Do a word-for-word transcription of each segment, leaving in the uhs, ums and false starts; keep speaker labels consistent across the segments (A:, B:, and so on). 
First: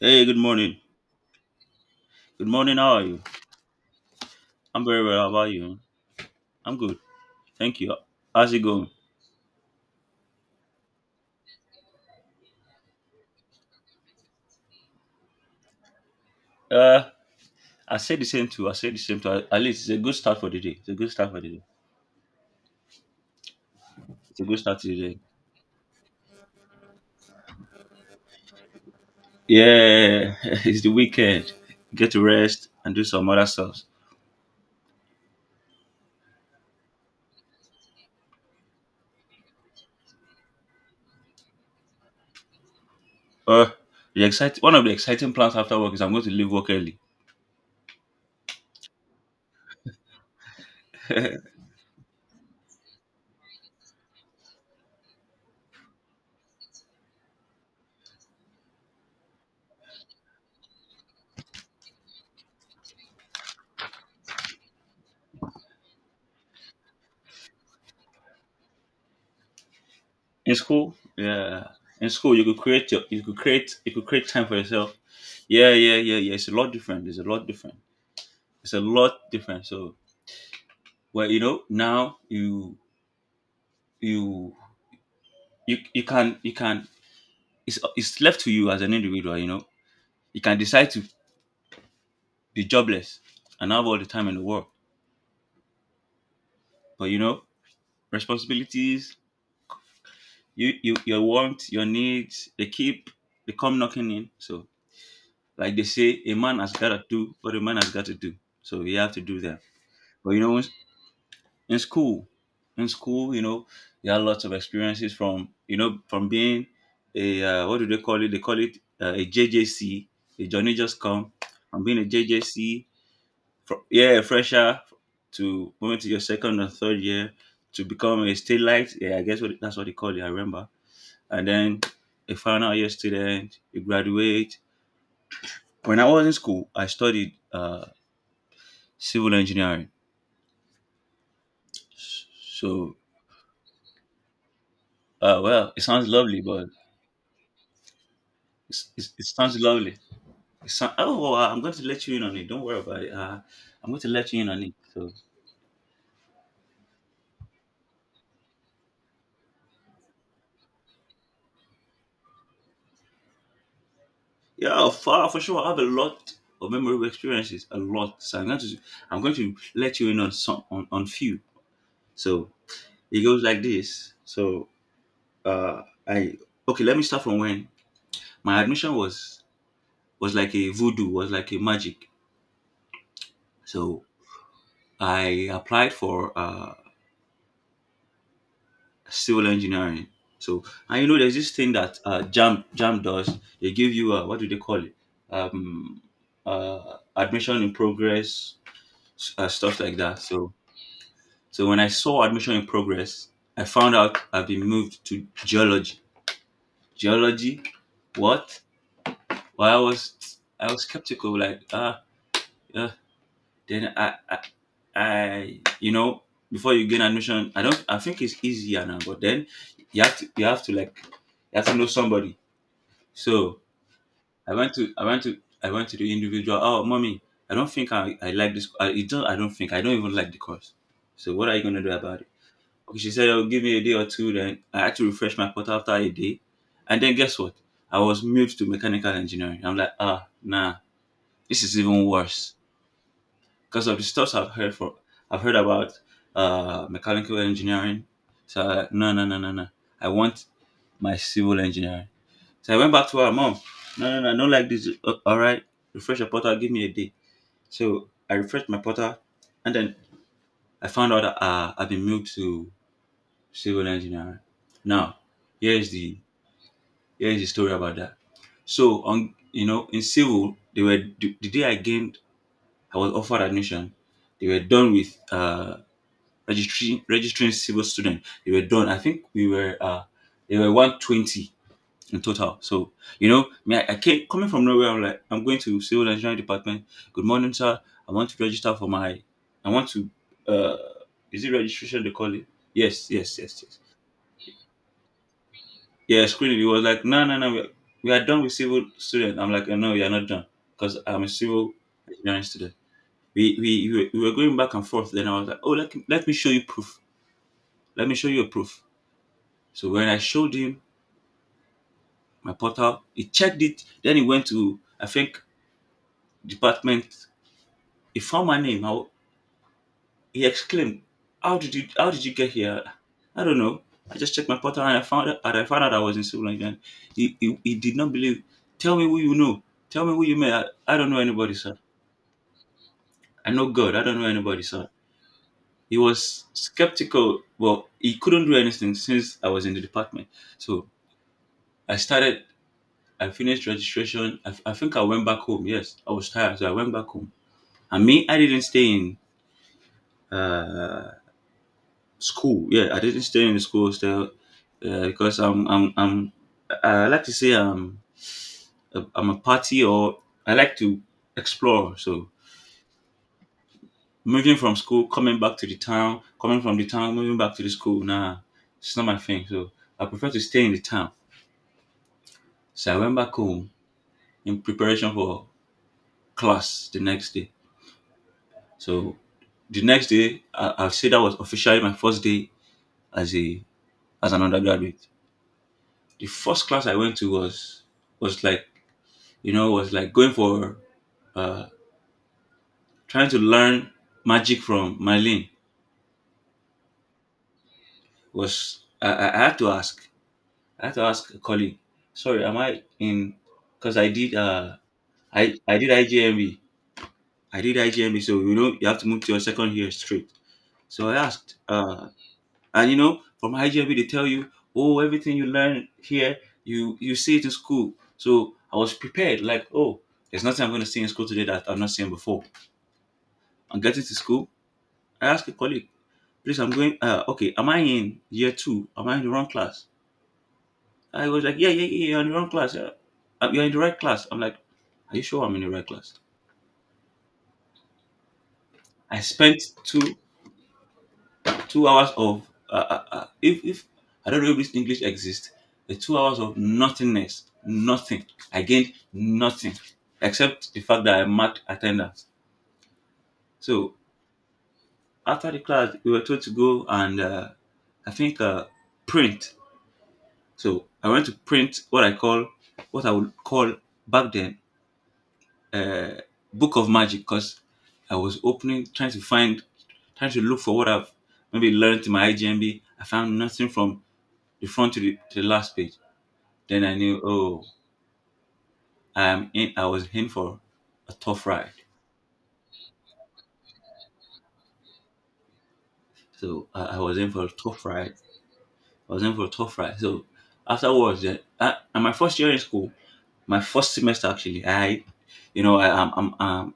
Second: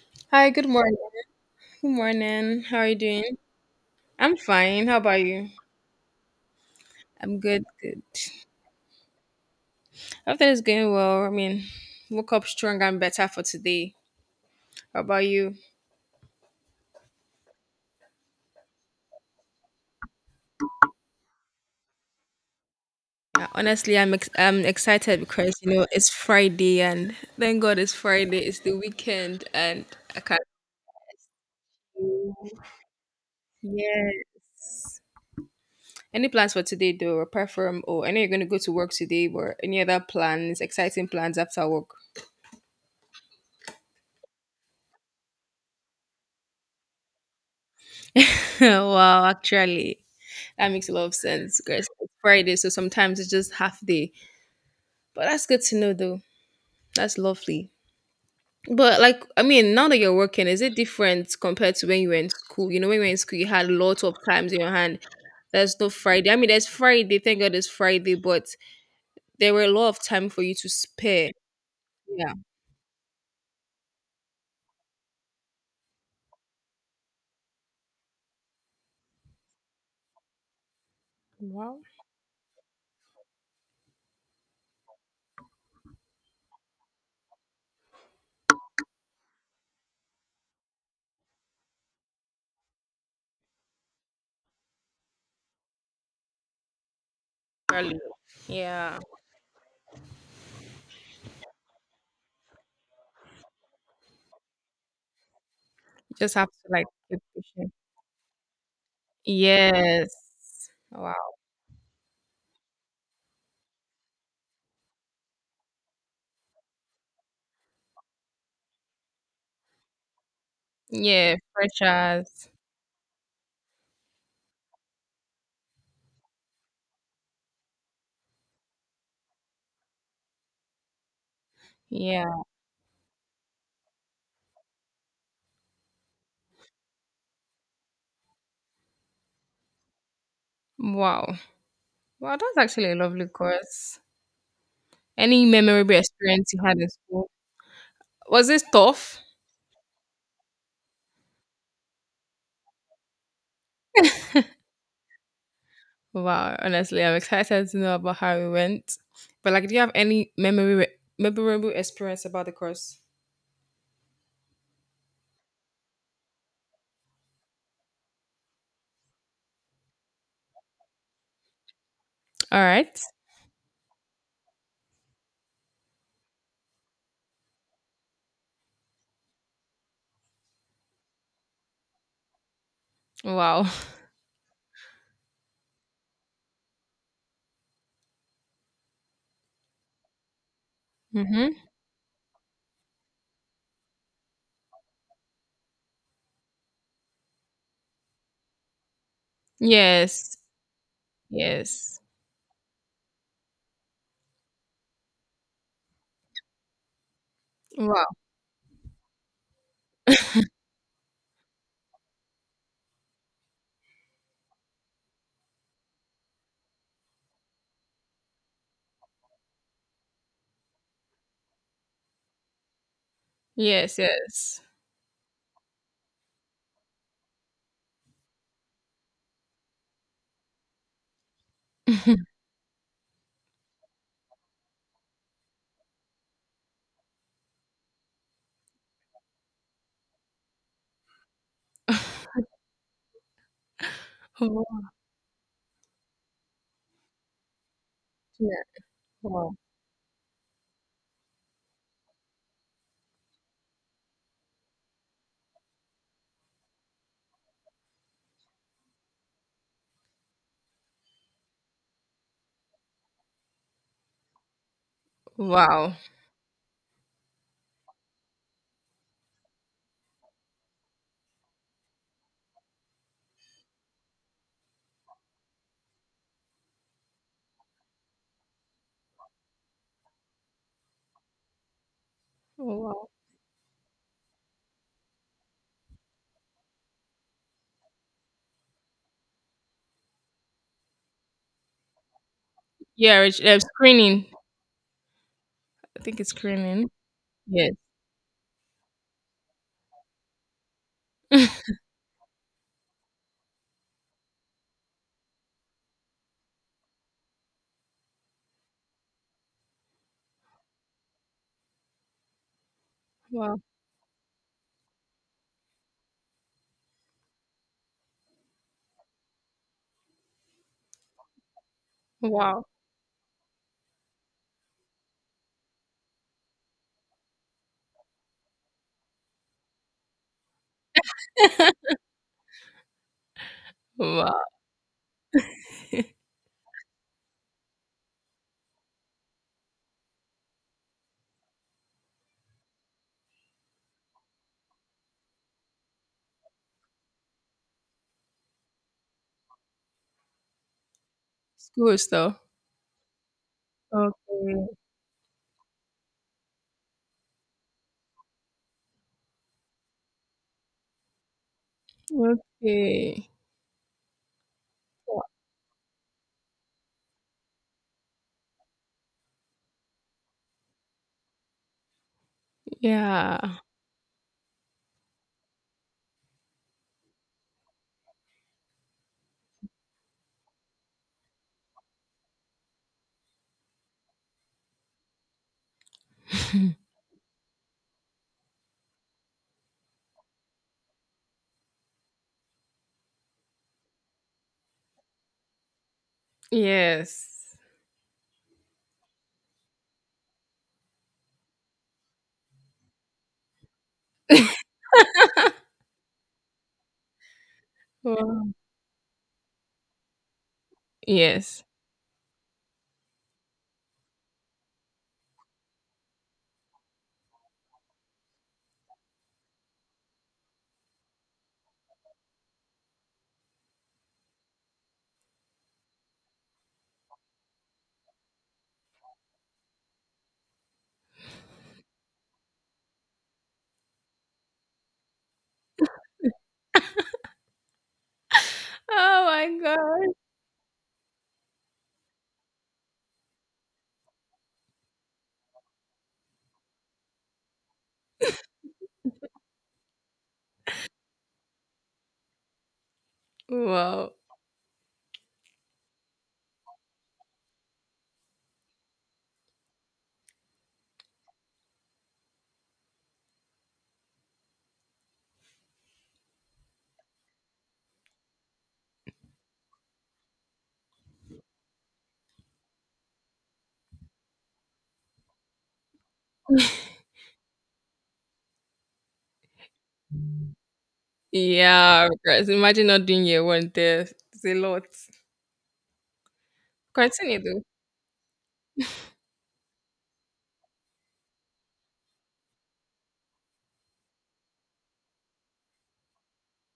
A: Hey, good
B: Hi, good
A: morning.
B: morning. Good
A: Good
B: morning.
A: morning.
B: How are
A: How
B: you
A: are you?
B: doing? I'm
A: I'm
B: fine. How
A: very well.
B: about
A: How
B: you?
A: about you? I'm good.
B: I'm good,
A: Thank you.
B: good.
A: How's it going?
B: Everything is going well. I mean, woke up stronger and better for today. How about you?
A: Uh, I said the same too. I said the same too. At least it's a good start for the day. It's a good start for the day.
B: Uh, Honestly, I'm ex-
A: It's a good
B: I'm
A: start to the day.
B: excited because you know it's Friday and thank God it's Friday. It's the weekend and I
A: Yeah,
B: can't.
A: it's the weekend. Get to rest and do some other stuff.
B: Yeah. Any plans for today though, apart from oh, I know you're gonna go to work today, but any other plans, exciting plans after work?
A: Uh, the excite One of the exciting plans after work is I'm going to leave work early.
B: Wow, actually. That makes a lot of sense guys. It's Friday, so sometimes it's just half day. But that's good to know, though. That's lovely. But like, I mean, now that you're working, is it different compared to when you were in school? You know, when you were in school, you had lots of times in your hand. There's no Friday. I mean, there's Friday. Thank God, it's Friday, but there were a lot of time for you
A: In
B: to
A: school,
B: spare.
A: yeah, in
B: Yeah.
A: school you could create your, you could create you could create time for yourself. Yeah, yeah, yeah, yeah. It's a lot different. It's a lot different. It's a lot different. So, well, you know,
B: Wow.
A: now you you you, you can you can it's, it's left to you as an individual. You know, you can decide to be jobless and have all the time in the world, but you know,
B: Really. Yeah.
A: responsibilities, you you your wants, your needs, they keep, they come knocking in. So like they
B: You
A: say, a
B: just have
A: man
B: to
A: has
B: like
A: got to
B: keep
A: do what a
B: pushing.
A: man has got to do, so you have to do that.
B: Yes.
A: But you know,
B: Wow.
A: in school in school, you know, you had lots of experiences, from you know, from being a uh, what do they call it? They call it uh, a JJC, a Johnny Just Come,
B: Yeah.
A: from being a
B: Freshers.
A: JJC, from yeah, a fresher, to moving to your second and third year, to become a state light. Yeah, I guess what, that's what they call it, I remember. And then a
B: Yeah.
A: final year student, you graduate. When I was in school, I studied uh, civil engineering.
B: Wow. Wow, that's actually
A: So
B: a lovely course.
A: uh,
B: Any
A: well, it
B: memorable
A: sounds lovely,
B: experience you
A: but
B: had in school? Was it
A: It's, it's,
B: tough?
A: it sounds lovely. It sound, oh, well, I'm going to let you in on it. Don't worry about it. Uh, I'm going to let you in on it. So,
B: Wow, honestly, I'm excited to know about how it went. But like, do you have any memory memorable experience about the course?
A: yeah, for, for sure, I have a lot of memorable experiences, a lot. So I'm going to I'm going to let you in on some, on, on few. So
B: All right.
A: it goes like this. So uh, I okay, let me start from when my admission was was like a voodoo, was like a magic.
B: Wow.
A: So I applied for. Uh, civil engineering. So, and you know, there's this
B: Mm-hmm.
A: thing that uh, Jam Jam does. They give you uh, what do they call it? Um, uh, admission in progress, s- uh, stuff like that.
B: Yes.
A: So, so when I
B: Yes.
A: saw admission in progress, I found out I've been moved to geology. Geology,
B: Wow.
A: what? Well, I was I was skeptical. Like, ah, uh, uh, then I, I I you know, before you gain admission, I don't. I think it's easier now. But then you have to you have to, like, you have to know somebody. So
B: Yes.
A: I
B: Yes.
A: went to I went to I went to the individual. Oh, mommy, I don't think I, I like this. I it don't I don't think I don't even like the course. So what are you gonna do about it? Okay, she said, "Oh, give me a day or two." Then I had to refresh my portal after a day, and then guess what? I was moved to mechanical engineering. I'm like, ah, nah, this is even worse because of the stuff I've heard
B: wow.
A: for I've heard about uh mechanical engineering. So
B: Yeah.
A: I, no, no, no, no,
B: Wow.
A: no. I want my civil engineering. So I went back to her mom. No, no, no, I don't like this. "Oh, all right, refresh your portal. Give me a day." So I refreshed my portal, and then I found out that uh, I've been moved to civil engineering. Now, here's
B: Wow.
A: the here's the story about that. So on, you know, in civil, they were the, the day I gained, I was offered admission, they were done with uh registering registering civil student. They were done. I think we were uh they were one hundred twenty in total. So,
B: Wow.
A: you know, me, I, I came, coming from nowhere. I'm like, I'm going to civil engineering department. Good morning, sir. I want to register for my, I want to, uh, is it registration they call it? Yes,
B: Yeah.
A: yes,
B: Rich, uh,
A: yes, yes.
B: screening. I think
A: Yeah,
B: it's
A: screening. He was
B: screening.
A: like, no, no, no, we are,
B: Yes.
A: we are done with civil student. I'm like, no, you're not done because I'm a civil engineering student. We, we, we were we were going back and forth. Then I was like, oh, let, me- let me show you proof. Let me show you a proof. So when I showed him my portal, he
B: Wow.
A: checked it. Then he went to, I think, department. He found my name. I, he exclaimed, "How did you? How did you get
B: Wow.
A: here?" I don't know. I just checked my portal and I found out, and I found out I was in civil engineering. He, he, he did not believe. Tell me who you know. Tell me who you met. I, I don't know anybody, sir. I know God. I don't know
B: wow.
A: anybody, sir. He was skeptical, but he couldn't do anything since I was in the department. So I started. I finished registration. I, I think I went back home. Yes, I was tired, so I went back home. And me, I didn't stay in. Uh,
B: School stuff.
A: School, yeah, I didn't stay in the school still,
B: Okay.
A: uh, because I'm I'm I'm I I like to say I'm a, I'm a party, or I like to explore. So
B: Okay.
A: moving from school, coming back to the town, coming from the town, moving back to the school, nah, it's not my thing. So I prefer to stay in the town. So I went back
B: Yeah.
A: home in preparation for class the next day. So the next day, I, I'll say that was officially my first day as a as an undergraduate. The first class I went to was was like, you know, was like going for uh, trying to learn magic from Marlene.
B: Yes.
A: Was I, I I had to ask? I had to ask a colleague. Sorry, am I in? Because I did uh I I did I G M B. I did I G M B, so
B: Wow.
A: you know you have to move to your second year straight. So I asked,
B: Yes.
A: uh, and you know, from I G M B they tell you, oh, everything you learn here, you you see it in school. So I was prepared, like, oh, there's nothing I'm going to see in school today that I've not seen before. I'm getting to school. I asked a colleague. Please, I'm going. Uh, okay, am I in year two? Am I in the wrong class? I was like, yeah, yeah, yeah, you're in the wrong class. Yeah. Uh, You're in the right class. I'm like, are you sure I'm in the right class? I
B: Oh
A: spent
B: my god.
A: two two hours of uh, uh, uh, if if I don't know if this English exists, the two hours of nothingness, nothing. I gained nothing except the fact that I marked attendance. So
B: Wow.
A: after the class, we were told to go and uh, I think uh, print. So I went to print what I call, what I would call back then, uh, book of magic, because I was opening, trying to find, trying to look for what I've maybe learned in my I G M B. I found nothing from the front to the, to the last page. Then I knew, oh, I'm in. I was in for a tough ride.
B: Yeah, because imagine not doing your one test. It's a lot.
A: So I, I was in
B: Continue
A: for a
B: though.
A: tough ride. I was in for a tough ride. So afterwards, uh, at my first year in school, my first semester actually, I, you know, I, I'm, I'm, I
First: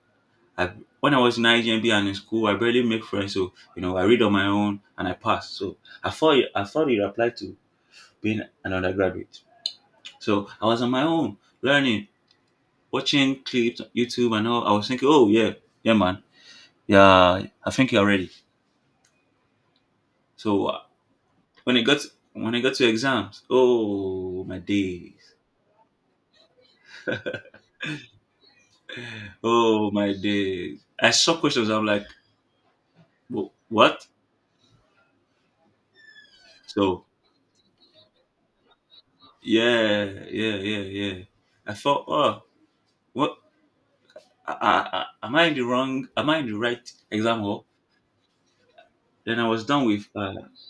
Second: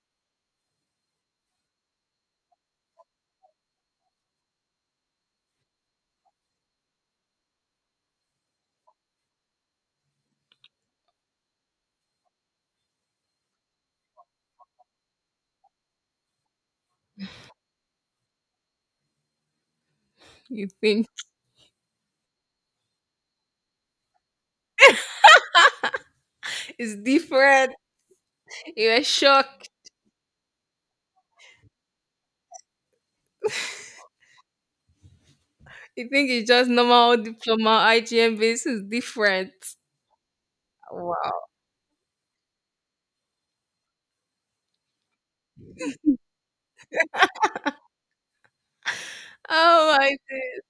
A: I, when I was in I G M B and in school, I barely make friends. So you know, I read on my own and I pass. So I thought it, I thought it applied to being an undergraduate. So I was on my own, learning, watching clips, on YouTube, and all. I was thinking, oh yeah, yeah, man, yeah, I think you're ready. So
B: You
A: uh,
B: think
A: when it got when I got to exams, oh my days,
B: it's different. You're shocked.
A: oh my days, I saw questions. I'm like, "Wh- what?
B: You think it's just
A: So
B: normal diploma I G M basis is different.
A: yeah, yeah, yeah, yeah.
B: Wow.
A: I thought, oh, what, uh, uh, uh, am I in the wrong? Am I in the right exam hall? Then I was done
B: Oh
A: with
B: my
A: uh,
B: god.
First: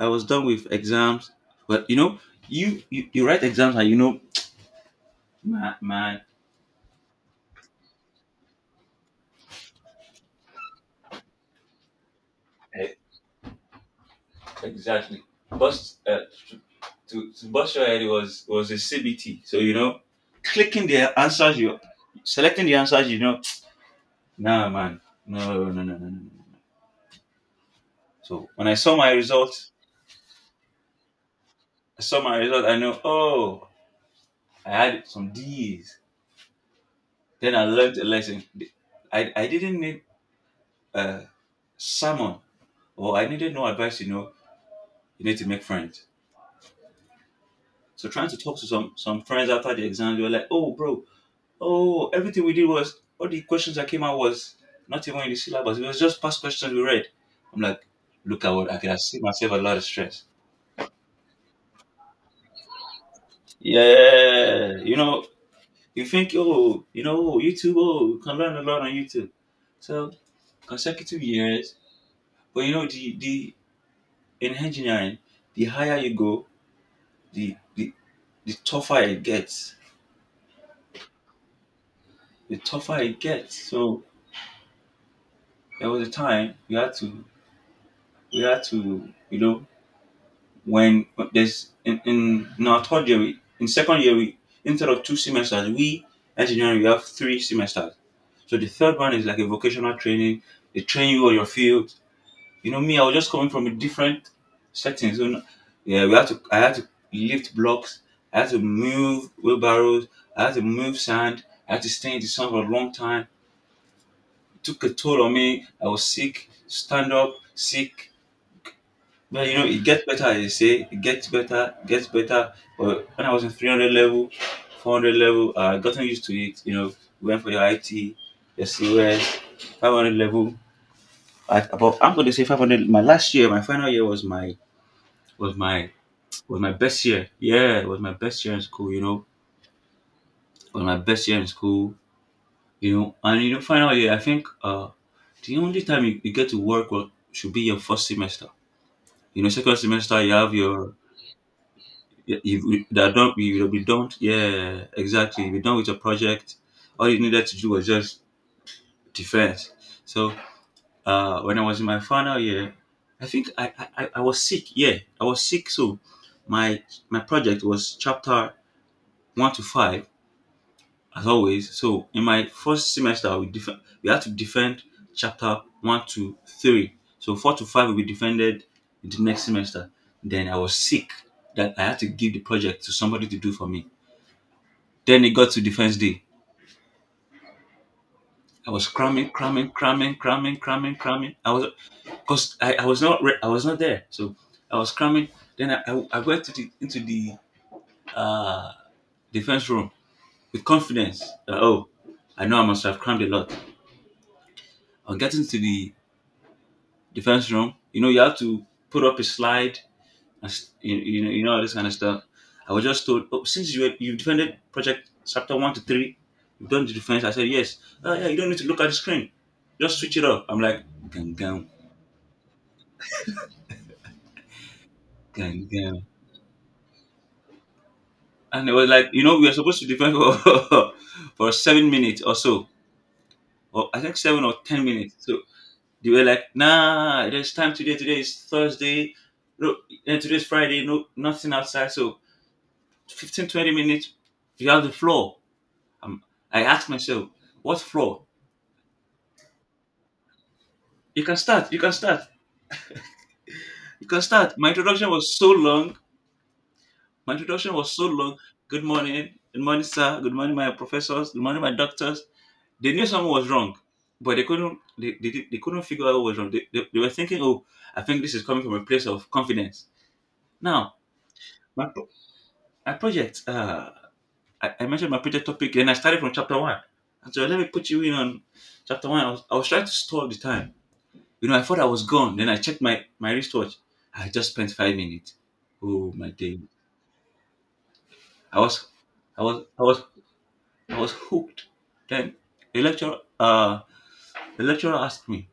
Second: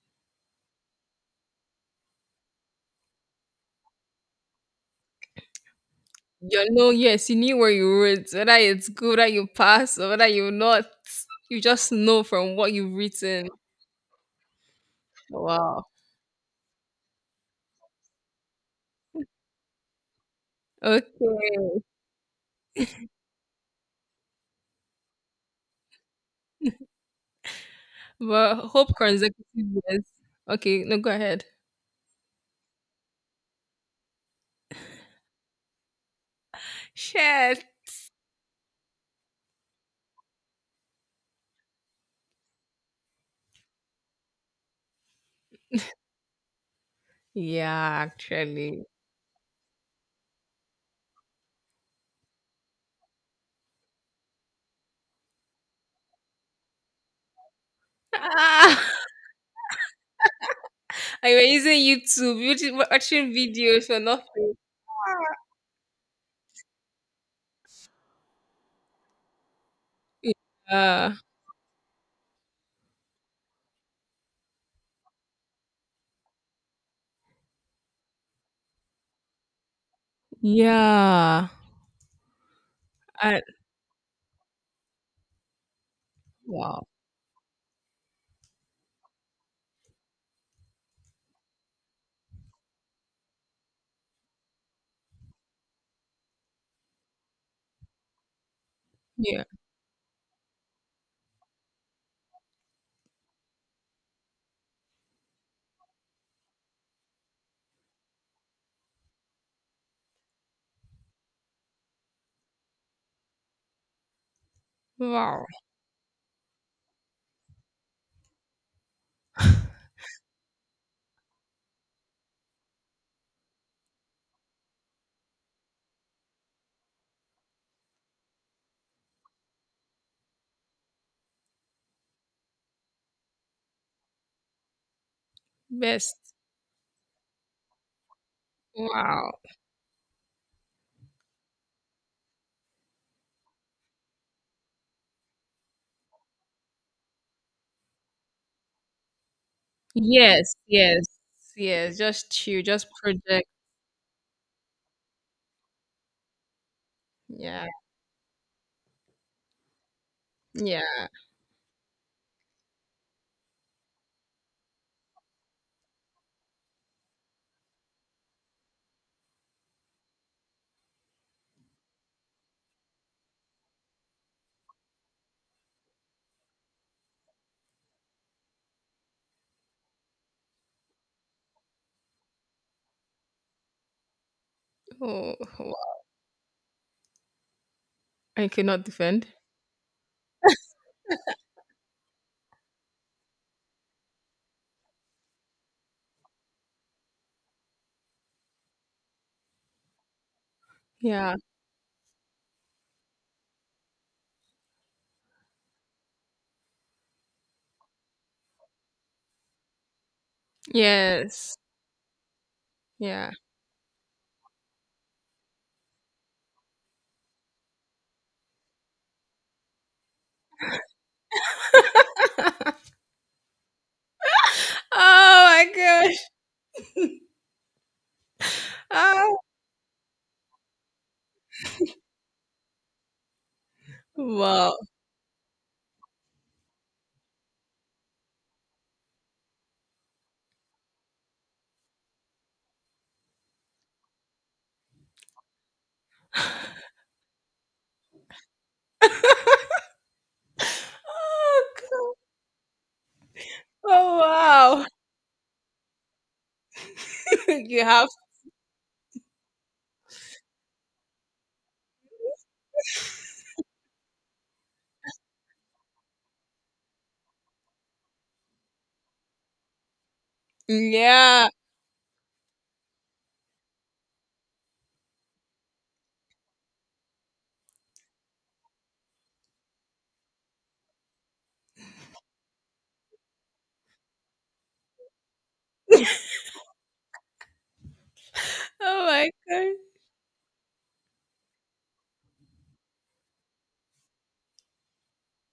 A: I was done with exams. But you know, you you, you write exams and you know, man, man
B: You know, yes, you knew where you wrote, whether it's good, whether you pass, or whether you not. You just know from what you've
A: eh,
B: written.
A: exactly.
B: Wow.
A: Bust uh, to, to bust your head was was a C B T. So you know, clicking the answers, you
B: Okay.
A: selecting the answers, you know, nah, man, no, no, no, no, no. No. So
B: But
A: when I
B: hope
A: saw my
B: consecutive
A: results,
B: years. Okay, no, go ahead.
A: I saw my result. I know, oh, I had some D's. Then I
B: Shit.
A: learned a lesson. I, I didn't need uh, sermon, or I needed no advice, you know, you need to make friends.
B: Yeah,
A: So trying to talk to
B: actually.
A: some, some friends after the exam, they were like, "Oh, bro, oh, everything we did was, all the questions that came out was not even in the syllabus. It was just past questions we read." I'm like, look at what I
B: Ah,
A: could have saved myself a lot of stress.
B: I were using YouTube, YouTube, watching videos for nothing.
A: Yeah. You know, you think, oh, you know, oh, YouTube, oh, you can learn a lot on YouTube. So
B: Yeah.
A: consecutive years, but you know, the, the in engineering, the higher you go, the, the the tougher it gets.
B: Yeah.
A: The tougher it
B: I,
A: gets. So there was a time we
B: wow.
A: had to we had to you know when when there's in, in, in our third year we, in second year we, instead of two semesters we, engineering we have three semesters. So the third one is like
B: Yeah.
A: a vocational training. They train you on your field. You know, me, I was just coming from a different setting. So no- yeah, we had to I had to lift blocks, I had to move wheelbarrows, I had to move sand, I had to stay in the sun for a long time. It took a toll on
B: Wow.
A: me. I was sick, stand up, sick. But you know, it gets better, as they say. It gets better, gets better. But when I was in three hundred level, four hundred level, I gotten used to it. You know, went for your I T, your COS, five hundred level. At about, I'm going to say five hundred. My last year, my final year was my was my
B: Best.
A: was my best year. Yeah, it was my best year in school. You know,
B: Wow.
A: it was my best year in school. You know, and you know, final year. I think uh, the only time you, you get to work well, should be your first semester. You know, second semester you have
B: Yes,
A: your
B: yes, yes. Just
A: you,
B: chill,
A: you
B: just
A: that don't
B: project.
A: you will be done. Yeah, exactly. You'll be done with your project. All you needed to
B: Yeah,
A: do was just defense. So
B: yeah.
A: uh, when I was in my final year, I think I, I I I was sick. Yeah, I was sick. So my my project was chapter one to five as always. So in my first semester, we def- we had to defend chapter one to three. So four to five will be defended in the next semester. Then I was sick that I had to give the project to somebody to do for me. Then it
B: Oh,
A: got to defense
B: wow.
A: day.
B: I
A: I
B: cannot
A: was
B: defend.
A: cramming, cramming, cramming, cramming, cramming, cramming. I was, because I, I was not re- I was not there, so I was cramming. Then I, I, I went to the into the uh, defense room with confidence
B: Yeah,
A: that oh, I know I must have crammed a lot. On getting to the defense room. You know, you have to put up a slide and s- you, you know you know
B: yes,
A: all this kind of stuff. I was just told,
B: yeah.
A: "Oh, since you you defended project chapter one to three, you've done the defense." I said, "Yes." "Oh yeah, you don't need to look at the screen. Just switch it off." I'm like, gang gang gang
B: Oh my
A: gang,
B: gosh.
A: and it was like, you know,
B: Oh,
A: we were supposed to defend for for seven minutes or so, or I think seven or
B: wow.
A: ten minutes. So they were like, "Nah, there's time today. Today is Thursday. No, and today's Friday. No, nothing outside. So Fifteen twenty minutes, you have the floor." Um, I asked myself, what floor? "You can start,
B: Oh,
A: you can
B: God.
A: start, you
B: Oh
A: can start." My
B: wow.
A: introduction was so long. My introduction
B: You
A: was so
B: have,
A: long. "Good morning, good morning, sir. Good morning, my professors. Good morning, my doctors." They knew something was wrong, but they couldn't. They, they, did- they couldn't figure out what was wrong. They, they, they were thinking, oh, I think this is coming from a place of confidence. Now,
B: yeah.
A: my, pro- my project. Uh, I, I mentioned my project topic, and I started from chapter one. And so let me put you in on chapter one. I was, I was trying to stall the time. You know, I thought I was gone. Then I checked my my wristwatch. I just spent five minutes. Oh my day! I was,
B: Oh my
A: I was,
B: God.
A: I was, I was hooked. Then the lecturer, uh, the lecturer asked me,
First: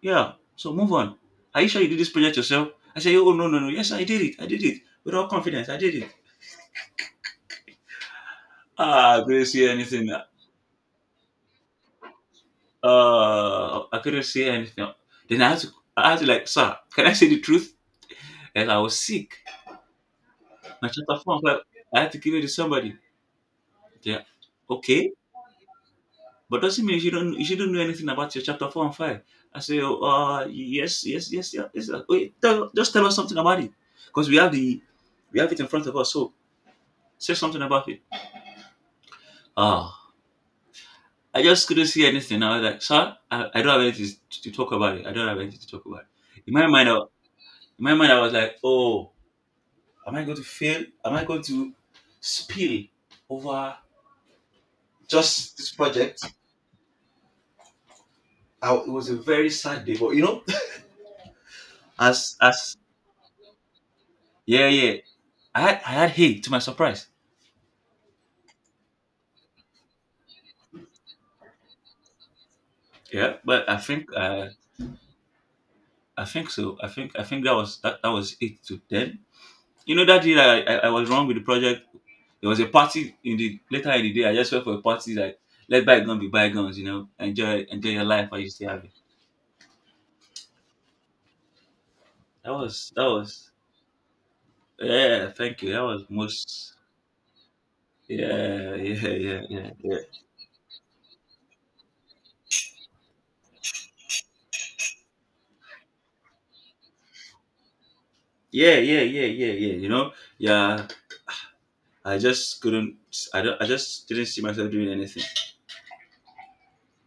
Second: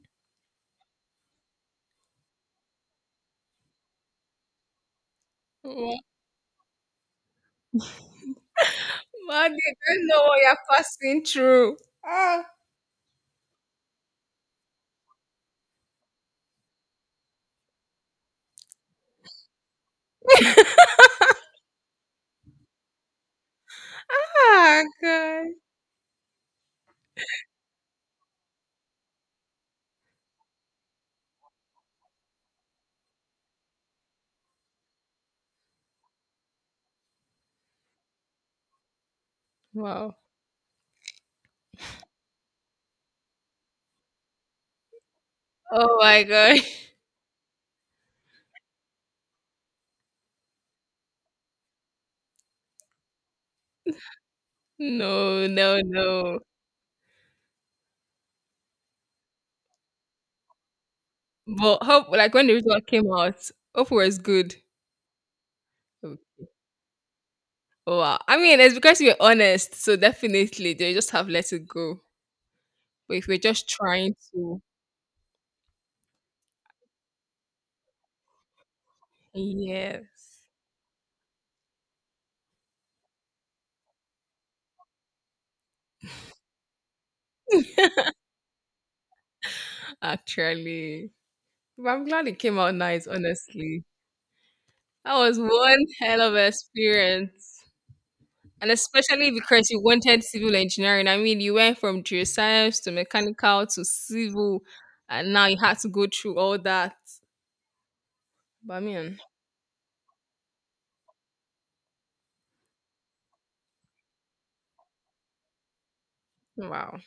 A: "Yeah, so move on. Are you sure you did this project yourself?" I said, "Oh no, no, no. Yes, I did it. I did it with all confidence. I did
B: Wow.
A: it." Ah, I
B: Wow,
A: couldn't
B: they
A: say
B: don't
A: anything.
B: know what you're passing through. Ah,
A: Uh, I couldn't say anything. Then I had to, I had to, like, "Sir, can I say the truth? And I was sick. My chapter four, I had to give it to somebody." Yeah,
B: ah,
A: okay.
B: God.
A: "But doesn't mean you shouldn't you shouldn't know anything about your chapter four and five." I say, "Oh, uh, yes, yes, yes, yeah, yes, yeah. Wait, tell, just tell us something about it, because we have the we have it in front of us. So say something about it." Ah,
B: Wow.
A: I just couldn't see anything. I was like, "Sir, I, I don't have anything to, to talk about it. I don't have anything to talk
B: Oh
A: about."
B: my
A: In
B: God.
A: my mind, I, in my mind, I was like, oh, am I going to fail? Am I going to spill over
B: No,
A: just this
B: no,
A: project?
B: no.
A: I, it was a very sad day, but you know,
B: But hope like
A: as
B: when the
A: as
B: result came out, hope was good.
A: yeah, yeah. I had I had hay to my surprise.
B: Wow. I mean, it's because you were honest, so definitely they just have let it go. But if
A: Yeah.
B: we're
A: But
B: just
A: I think
B: trying
A: uh,
B: to,
A: I think so. I think I think that was that, that was it to them. You know that day
B: yes,
A: that I, I, I was wrong with the project. There was a party in the later in the day. I just went for a party like, let bygone be bygones. You know, enjoy enjoy your life while you still have it.
B: actually, but I'm glad it
A: That
B: came out
A: was that
B: nice.
A: was
B: Honestly, that
A: yeah.
B: was
A: Thank you. That
B: one
A: was
B: hell of an
A: most
B: experience, and
A: yeah yeah
B: especially
A: yeah yeah
B: because you
A: yeah
B: wanted civil engineering. I mean, you went from geoscience to mechanical to civil, and now you had to go through all that. But
A: yeah
B: I
A: yeah
B: mean,
A: yeah yeah yeah. You know yeah. I just couldn't. I don't. I just didn't see myself doing anything.
B: wow.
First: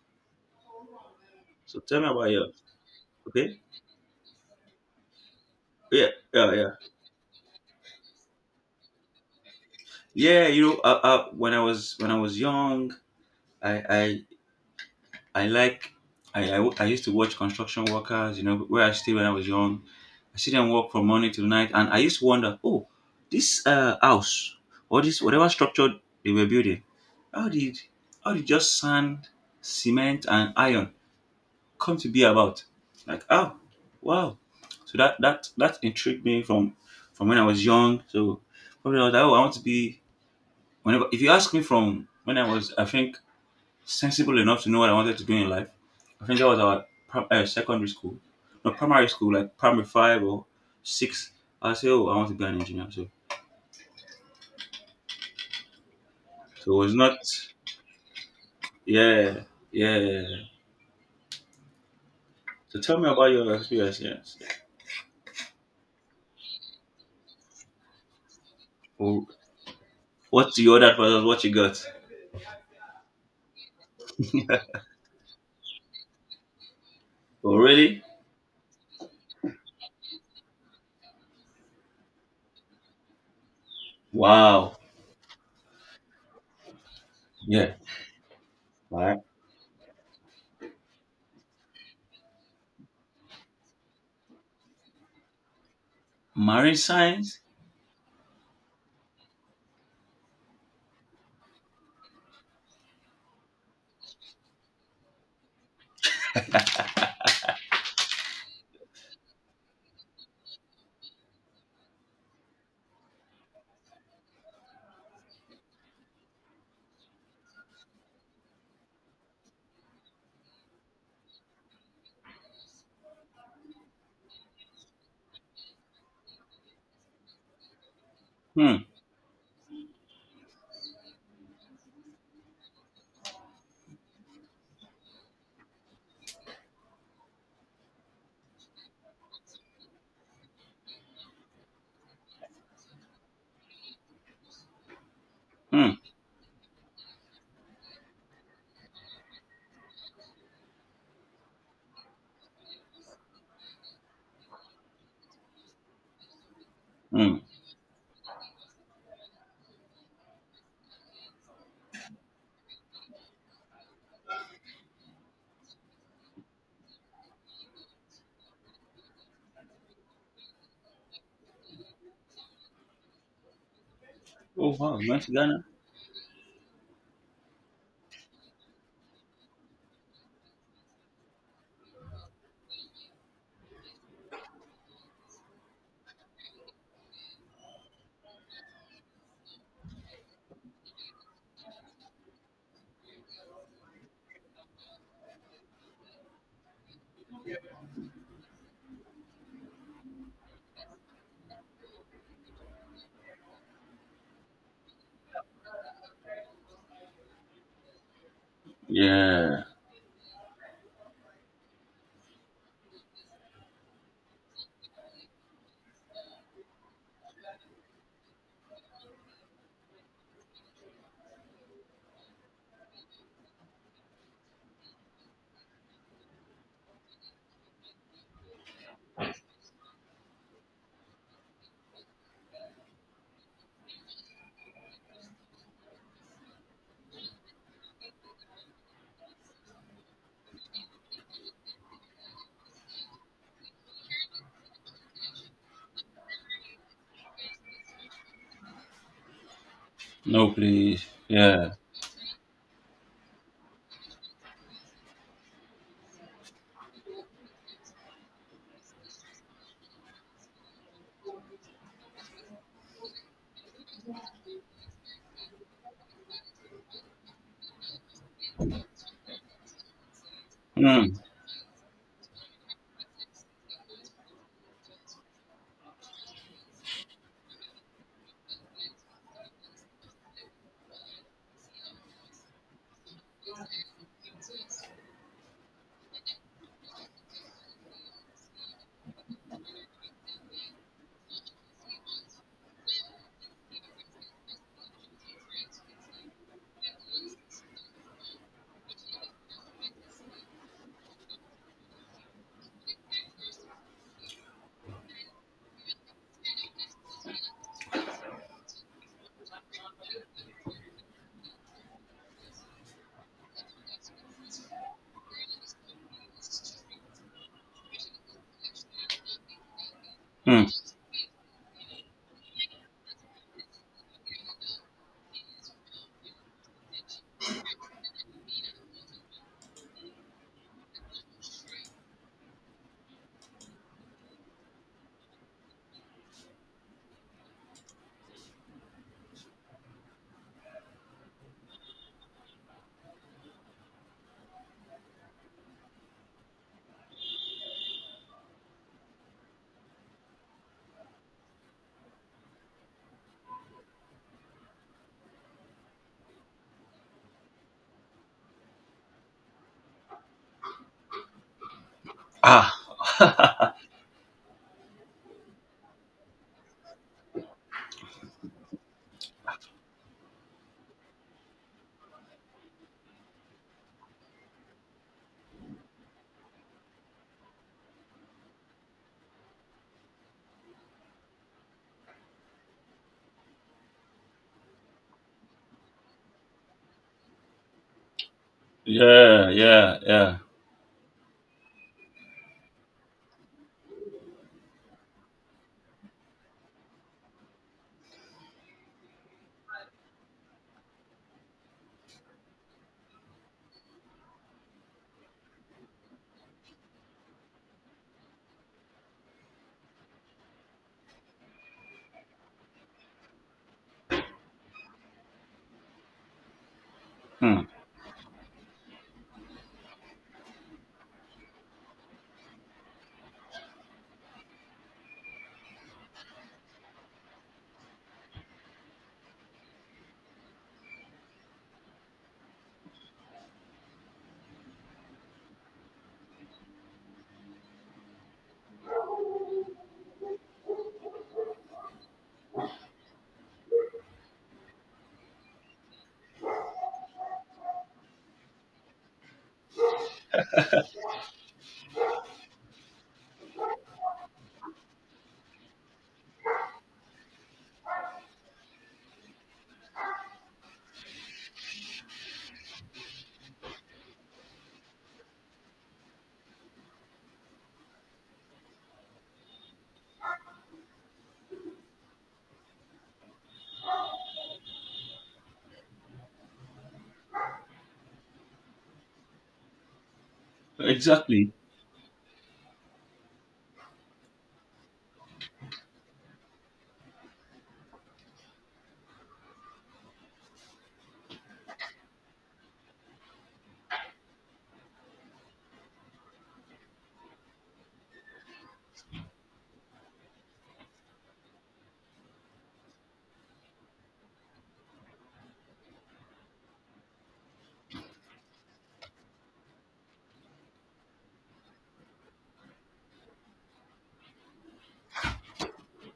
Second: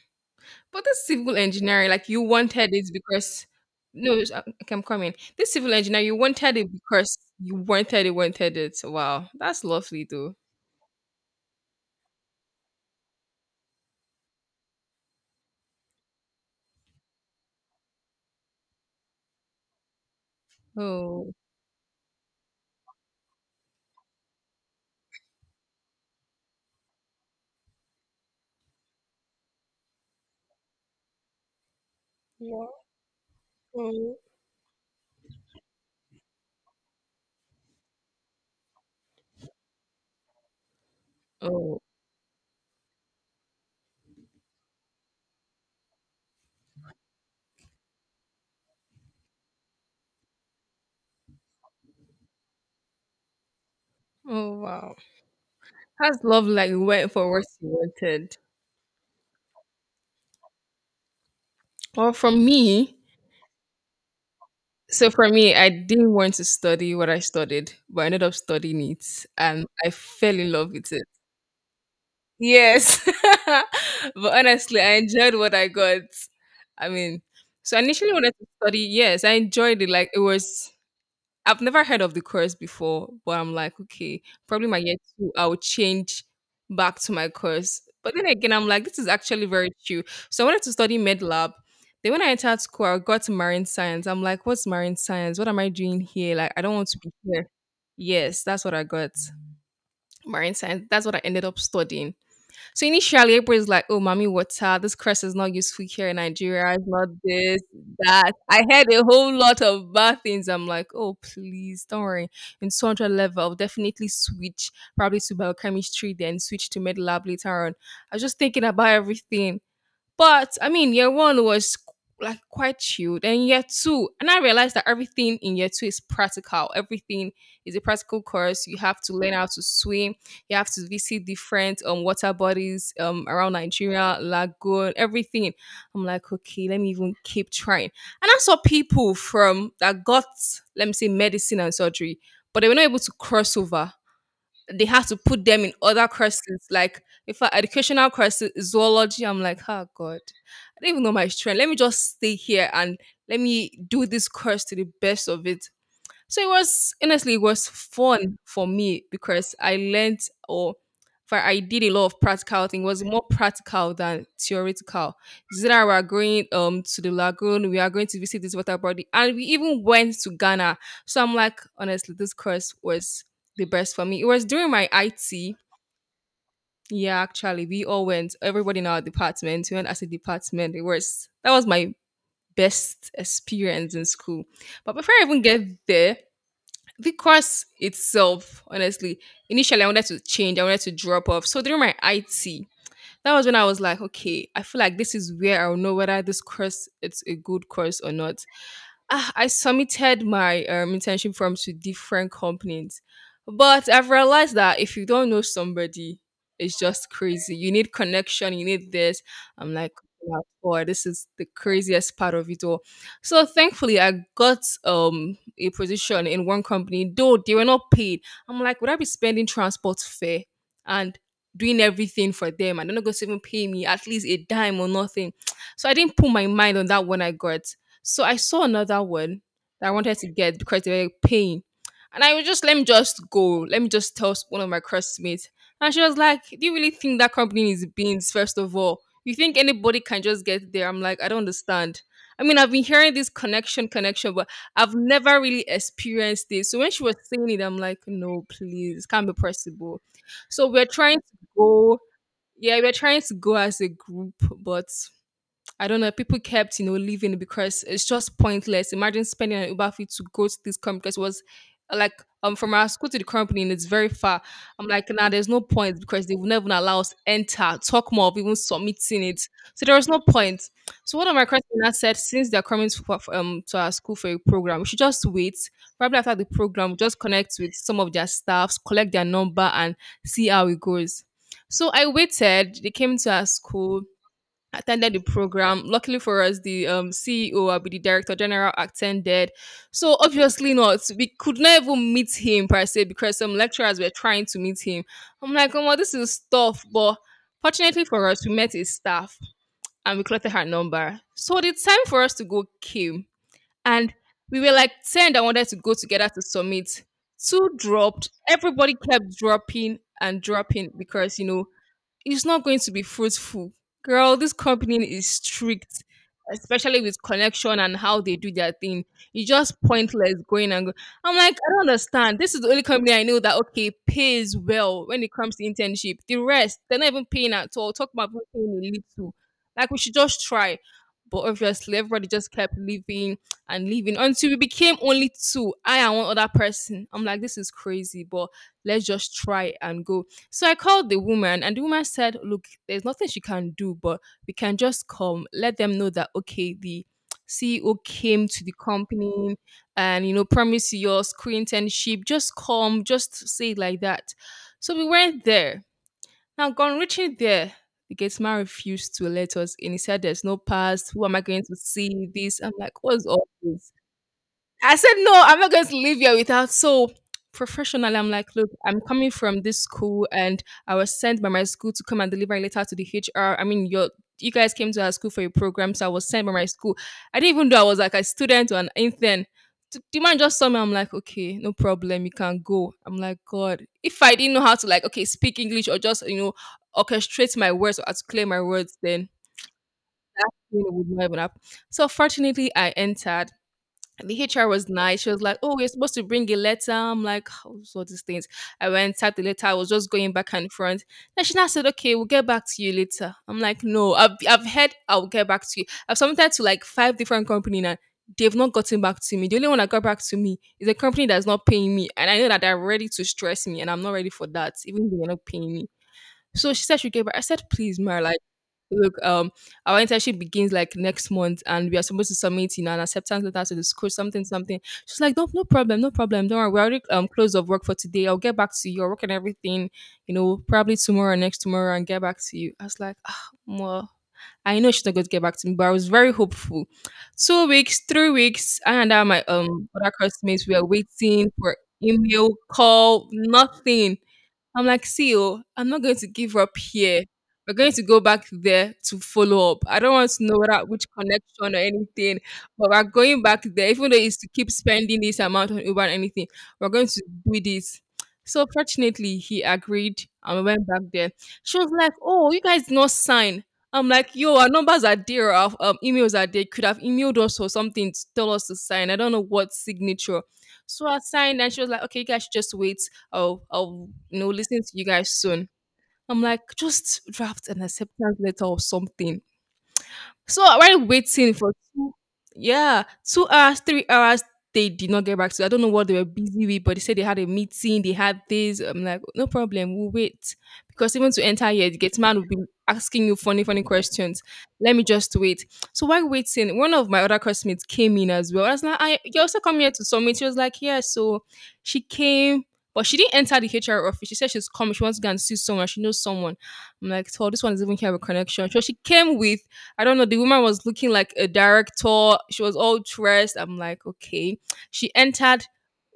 B: But this civil
A: So
B: engineering,
A: tell me
B: like you
A: about yours.
B: wanted it because
A: Okay.
B: no, it's- uh, okay, I'm coming. This civil engineer,
A: Yeah,
B: you
A: yeah,
B: wanted
A: yeah.
B: it because you wanted it, wanted it. So, wow, that's lovely though.
A: Yeah, you know, uh, uh, when I was when I was young, I I I like I, I I used to watch construction workers. You know, where I stayed when I was young, I see them work from morning
B: Oh,
A: till night, and I used to wonder, oh, this uh house or this whatever structure they were building, how did how did just sand, cement, and iron come to be about?
B: wow.
A: Like, oh,
B: Oh,
A: wow. So that that that intrigued me from from when I was young. So probably I was like, oh, I want to be whenever, if you ask me
B: oh,
A: from when I was, I think, sensible enough to know what I wanted to do in life, I think that was our prim- uh, secondary school, no, primary school, like primary five or six. I say, oh, I want to be an engineer. So
B: oh, wow. That's lovely. Like
A: so
B: you
A: it was
B: went
A: not
B: for what you wanted.
A: yeah yeah.
B: Well, for
A: So tell
B: me,
A: me about your experience. Yes.
B: so for me, I didn't want to study what I studied, but I ended up studying it,
A: Oh,
B: and I fell in
A: what
B: love
A: you
B: with
A: ordered for
B: it.
A: us? What you got.
B: Yes. But honestly, I enjoyed what I got. I mean,
A: Oh
B: so I
A: really?
B: initially wanted to study. Yes, I enjoyed it. Like it was, I've never heard of the course before, but I'm like, okay, probably
A: Wow.
B: my year two, I'll change back to my
A: Yeah.
B: course. But then again, I'm like, this is
A: Right.
B: actually very true. So I wanted to study med lab. Then when I entered school, I got to marine science. I'm like, what's marine science? What am I doing here? Like, I don't
A: Marine
B: want to be
A: science.
B: here. Yes, that's what I got. Marine science. That's what I ended up studying. So initially, April is like, "Oh, mommy, water. This crest is not useful here in Nigeria. It's not this, that." I heard a whole lot of bad things. I'm like, "Oh, please, don't worry. In two hundred level, I'll definitely switch probably to biochemistry, then switch to med lab later on." I was just thinking about everything. But I mean, year one was qu- like quite chilled, and year two, and I realized that everything in year two is practical. Everything is a practical course. You
A: Hmm.
B: have to learn how to swim. You have to visit different um water bodies um around Nigeria, lagoon, everything. I'm like, okay, let me even keep trying. And I saw people from that got let me say medicine and surgery, but they were not able to cross over they have to put them in
A: Hmm.
B: other courses, like if I educational courses, zoology. I'm like, oh God, I don't even know my strength. Let me just stay here and let me do this course to the best of it. So it was honestly
A: Hmm.
B: it was fun for me because I learned or for I did a lot of practical thing. It was more practical than theoretical. Zira we are going um to the lagoon, we are going to visit this water body, and we even went to Ghana. So I'm like, honestly, this course was the best for me. It was during
A: Oh
B: my
A: wow. Nice
B: I T.
A: Ghana.
B: Yeah, actually, we all went. Everybody in our department we went as a department. It was that was my best experience in school. But before I even get there, the course itself, honestly, initially I wanted to change, I wanted to drop off. So during my I T, that was when I was like, okay, I feel like this is where I'll know whether this course it's a good course or not ah, I submitted my um, internship form to different companies, but I've realized that if you don't know somebody, it's just crazy. You need connection. You need this.
A: Yeah.
B: I'm like, wow, boy, this is the craziest part of it all. So thankfully, I got um a position in one company, though they were not paid. I'm like, would I be spending transport fare and doing everything for them and they're not going to even pay me at least a dime or nothing so I didn't put my mind on that when I got so I saw another one that I wanted to get because they were paying. And I was just, let me just go. Let me just tell one of my classmates. And she was like, do you really think that company is beans, first of all? You think anybody can just get there? I'm like, I don't understand. I mean, I've been hearing this connection, connection, but I've never really experienced this. So when she was saying it, I'm like, no, please, it can't be possible.
A: No,
B: So we're
A: please.
B: trying to
A: Yeah.
B: go. Yeah, we're trying to go as a group, but I don't know. People kept, you know, leaving because it's just pointless. Imagine spending an Uber fee to go to this company because it was uh, like um from our school to the company and it's very far. I'm like, nah, there's no point because they will never allow us enter, talk more of even submitting it. So there was no point. So
A: Mm,
B: one of my classmates said, since they're coming to, for- um to our school for a program, we should just wait. Probably after the program, just connect with some of their staffs, collect their number, and see how it goes. So I waited. They came to our school attended the program. Luckily for us, the um, C E O, I'll be the director general, attended. So obviously not. We could not even meet him per se because some lecturers were trying to meet him. I'm like, oh, well, this is tough. But fortunately for us, we met his staff and we collected her number. So the time for us to go came. And we were like ten that wanted to go together to submit. Two dropped. Everybody kept dropping and dropping because, you know, it's not going to be fruitful. Girl, this company is strict, especially with connection and how they do their thing. It's just pointless going and
A: mm.
B: go. I'm like, I don't understand. This is the only company I know that okay pays well when it comes to internship. The rest, they're not even paying at all. Talk about even paying a little. Like we should just try. But obviously, everybody just kept leaving and leaving until we became only two. I and one other person. I'm like, this is crazy, but let's just try and go so I called the woman, and the woman said, look, there's nothing she can do, but we can just come, let them know that, okay, the C E O came to the company and, you know, promise you your screen internship. Just come, just say it like that. So we went there. Now, gone reaching there, the gate man refused to let us in. He said, there's no pass. Who am I going to see? This.
A: Ah,
B: I'm like, what's all this? I said, no, I'm not going to leave here without. So professionally, I'm like, look, I'm coming from this school and I was sent by my school to come and deliver a letter to the H R. I mean, your you guys came to our school for a program, so I was sent by my school. I didn't even know I was like a student or an intern. Th- The man just saw me. I'm like, okay, no problem. You can go. I'm like, God, if I didn't know how to like, okay, speak English or just you know orchestrate my words or articulate my words, then
A: yeah, yeah, yeah.
B: you know, it would not even happen. So fortunately, I entered the H R was nice. She was like, "Oh, you're supposed to bring a letter." I'm like, "Oh, so all these things." I went typed the letter. I was just going back and front. Then she now said, "Okay, we'll get back to you later." I'm like, "No, I've I've heard I'll get back to you. I've submitted to like five different companies, now. They've not gotten back to me. The only one that got back to me is a company that's not paying me, and I know that they're ready to stress me, and I'm not ready for that, even though they're not paying me." So she said she gave back. I
A: Hmm.
B: said, "Please, Mara, look, um, our internship begins like next month, and we are supposed to submit, you know, an acceptance letter to the school, something, something. She's like, no, no problem, no problem. Don't worry, we're already um closed of work for today. I'll get back to you. I'll work and everything, you know, probably tomorrow or next tomorrow, and get back to you. I was like, ah, well, I know she's not going to get back to me, but I was very hopeful. Two weeks, three weeks, I and I, my um other classmates, we are waiting for email, call, nothing. I'm like, see, oh, I'm not going to give up here. We're going to go back there to follow up. I don't want to know whether, which connection or anything, but we're going back there, even though it's to keep spending this amount on Uber and anything. We're going to do this. So fortunately, he agreed and we went back there. She was like, "Oh, you guys did not sign." I'm like, "Yo, our numbers are there, our um, emails are there. You could have emailed us or something to tell us to sign. I don't know what signature." So I signed, and she was like, "Okay, you guys should just wait. I'll I'll you know listen to you guys soon." I'm like, just draft an acceptance letter or something. So while
A: Exactly.
B: waiting for two, yeah, two hours, three hours, they did not get back to. I don't know what they were busy with, but they said they had a meeting, they had this. I'm like, no problem, we'll wait. Because even to enter here, the gate man will be asking you funny, funny questions. Let me just wait. So while waiting, one of my other classmates came in as well. I was like, I, you also come here to submit. She was like, yeah. So she came, but she didn't enter the H R office. She said she's coming. She wants to go and see someone. She knows someone. I'm like, so this one doesn't even have a connection. So she came with I don't know. The woman was looking like a director. She was all dressed. I'm like, okay. She entered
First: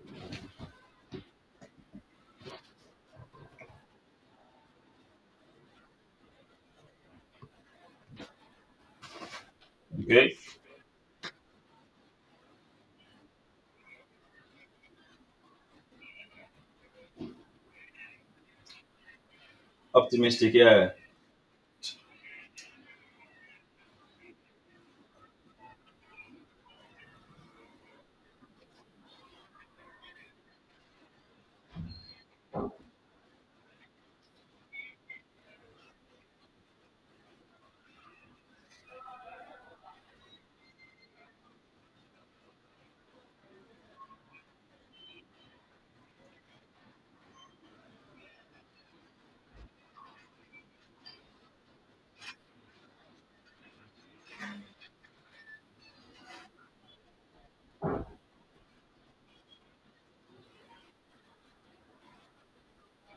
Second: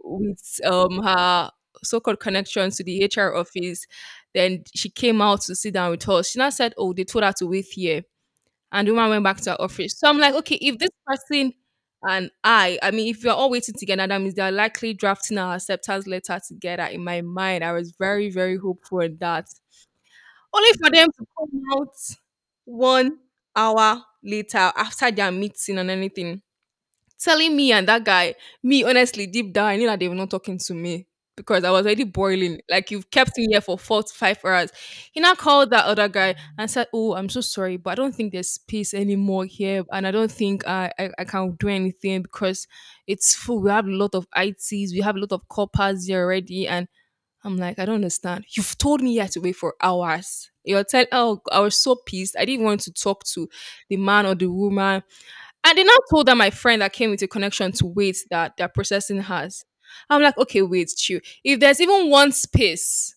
B: with um her so-called connections to the H R office. Then she came out to sit down with us. She now said, "Oh, they told her to wait here," and the woman went back to her office. So I'm
A: Okay.
B: like, okay, if this person and I, I mean, if we are all waiting together, that means they're likely drafting our acceptance letter together. In my mind, I was very, very hopeful in that.
A: Optimistic.
B: Only for
A: Yeah,
B: them to come out one hour later after their meeting and anything, telling me and that guy, me honestly, deep down, I knew that they were not talking to me because I was already boiling, like, "You've kept me here for four to five hours." He now called that other guy and said, "Oh, I'm so sorry, but I don't think there's space anymore here, and I don't think I I I can do anything because it's full. We have a lot of I Ts, we have a lot of corpers here already, and I'm like, I don't understand. You've told me you had to wait for hours. You're telling, oh, I was so pissed. I didn't want to talk to the man or the woman. And then I told that my friend that came with a connection to wait that they're processing has. I'm like, okay, wait, chill. If there's even one space,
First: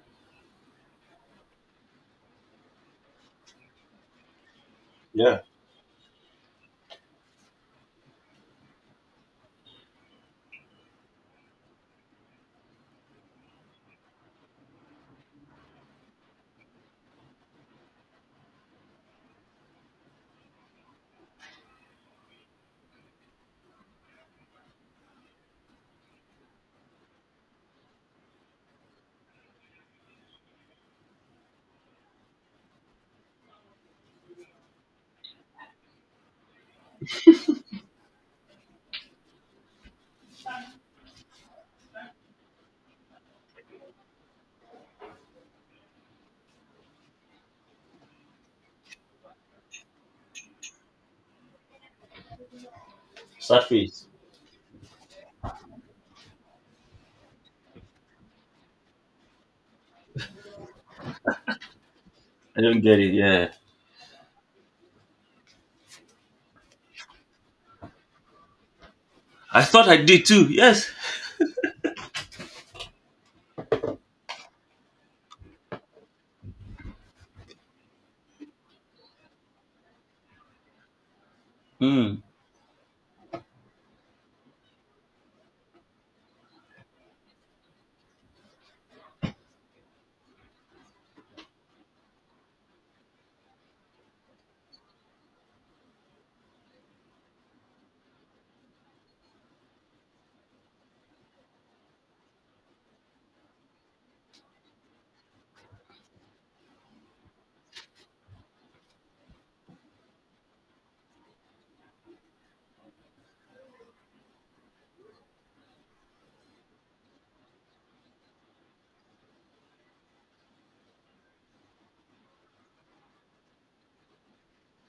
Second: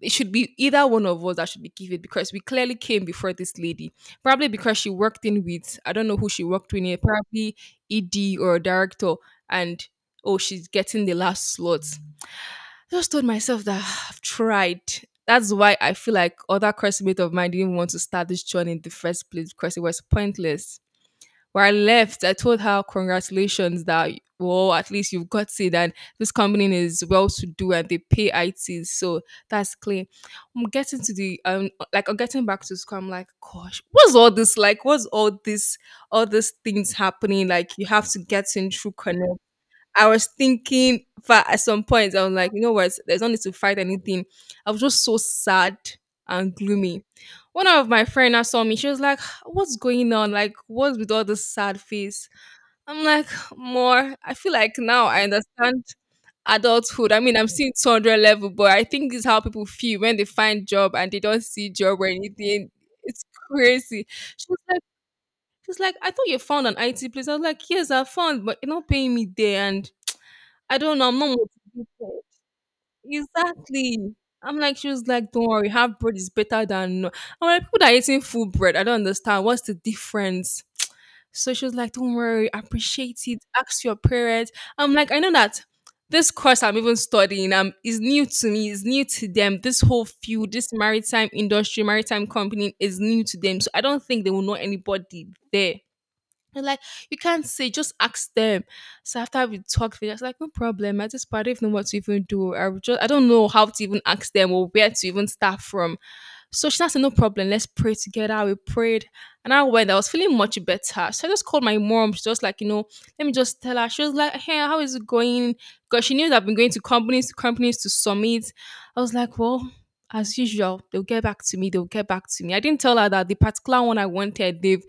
B: it should be either one of us that should be given because we clearly came before this lady. Probably because she worked
A: yeah.
B: in with, I don't know who she worked with, probably E D or a director. And oh, she's getting the last slot, just told myself that I've tried. That's why I feel like other classmates of mine didn't want to start this journey in the first place because it was pointless. When I left, I told her, congratulations, that, well, at least you've got it. And this company is well to do and they pay I T. So that's clear. I'm getting to the, um, like, I'm getting back to school. I'm like, gosh, what's all this? Like, what's all this, all these things happening? Like, you have to get in through connect. I was thinking for at some point, I was like, you know what? There's no need to fight anything. I was just so sad and gloomy. One of my friend now saw me. She was like, "What's going on? Like, what's with all this sad face?" I'm like,
A: Sad face.
B: "More. I feel like now I understand adulthood. I mean, I'm still two hundred level, but I think this is how people feel when they find job and they don't see job or
A: I
B: anything.
A: don't get it.
B: It's
A: Yeah.
B: crazy." She was like, "She's like, I thought you found an I T place." I was like, "Yes, I found, but you're not paying me
A: I
B: there,
A: thought
B: and
A: I did too.
B: I
A: Yes.
B: don't know. I'm not motivated. Exactly. I'm like, she was like, don't worry, half bread is better than. No." I'm like, people that are eating full bread, I don't understand. What's the difference? So she was like, don't
A: Mm,
B: worry, appreciate it. Ask your parents. I'm like, I know that this course I'm even studying um, is new to me, is new to them. This whole field, this maritime industry, maritime company is new to them. So I don't think they will know anybody there. They're like, you can't say, just ask them. So after we talked, they're just like, no problem. At this part, I don't even know what to even do. I would just, I don't know how to even ask them or where to even start from. So she now said, no problem, let's pray together. We prayed. And I went, I was feeling much better. So I just called my mom. She just like, you know, let me just tell her. She was like, hey, how is it going? Because she knew that I've been going to companies to companies to summit. I was like, well, as usual, they'll get back to me. They'll get back to me. I didn't tell her that the particular one I wanted, they've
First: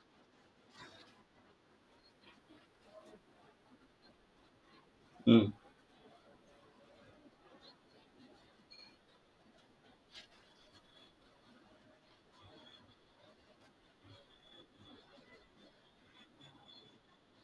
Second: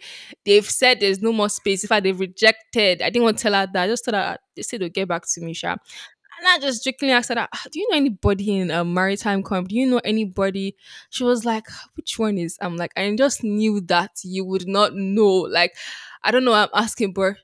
B: they've said there's no more space. In fact, they have rejected, I didn't want to tell her that. I just told her they said they'll get back to
A: mm.
B: me, Sha. And I just jokingly asked her, that, "Ah, do you know anybody in a maritime comp? Do you know anybody?" She was like, "Ah, which one is?" I'm like, "I just knew that you would not know." Like, I don't know why I'm asking, but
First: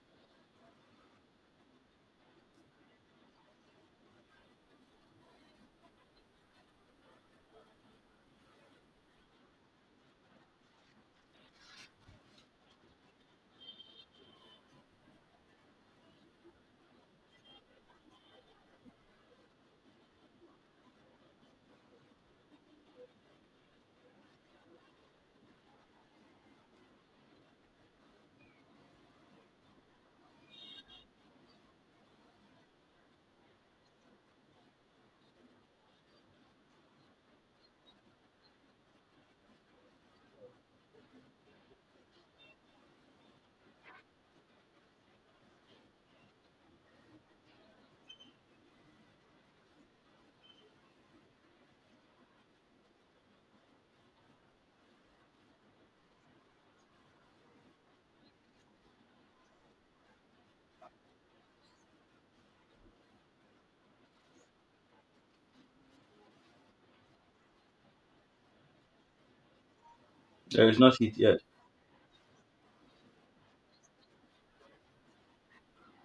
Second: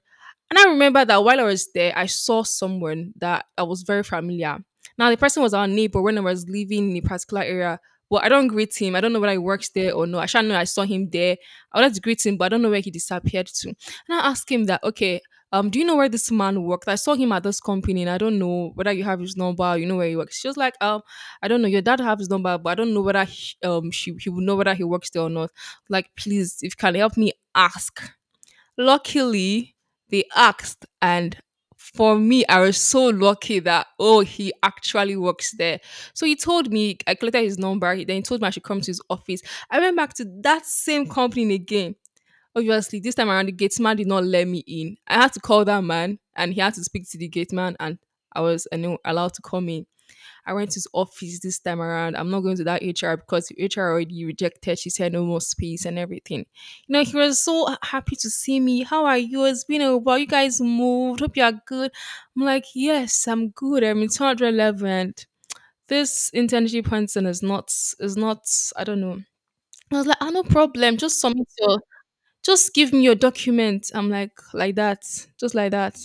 B: and I remember that while I was there, I saw someone that I was very familiar. Now the person was our neighbor when I was living in a particular area. Well, I don't greet him. I don't know whether he works there or no. I should know I saw him there. I wanted to greet him, but I don't know where he disappeared to. And I asked him that, okay, um, do you know where this man worked? I saw him at this company and I don't know whether you have his number, you know where he works. She was like, um, I don't know, your dad have his number, but I don't know whether he, um she he would know whether he works there or not. Like, please, if you can help me ask. Luckily, they asked, and for me, I was so lucky that, oh, he actually works there. So he told me, I collected his number. He then told me I should come to his office. I went back to that same company again. Obviously, this time around, the gate man did not let me in. I had to call that man, and he had to speak to the gate man, and I was, I know, allowed to come in. I went to his office this time around. I'm not going to that H R because the H R already rejected. She said no more space and everything. You know, he was so h- happy to see me. How are you? It's been a while. You guys moved. Hope you are good. I'm like, yes, I'm good. I'm in two eleven. This internship person is not, is not, I don't know. I was like, ah, no
A: There is
B: problem.
A: not it
B: Just
A: yet.
B: submit your just give me your document. I'm like, like that. Just like that.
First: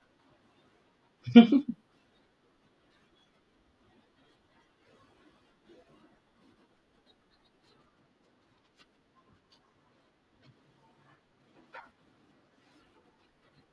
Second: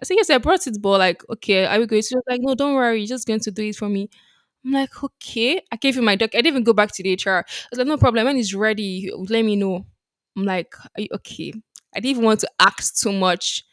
B: I said, yes, I brought it, but, like, okay, are we going to? She was like, no, don't worry, you're just going to do it for me. I'm like, okay. I gave him my doc. I didn't even go back to the H R. I was like, no problem. When he's ready, let me know. I'm like, "Are you okay?" I didn't even want to ask too much.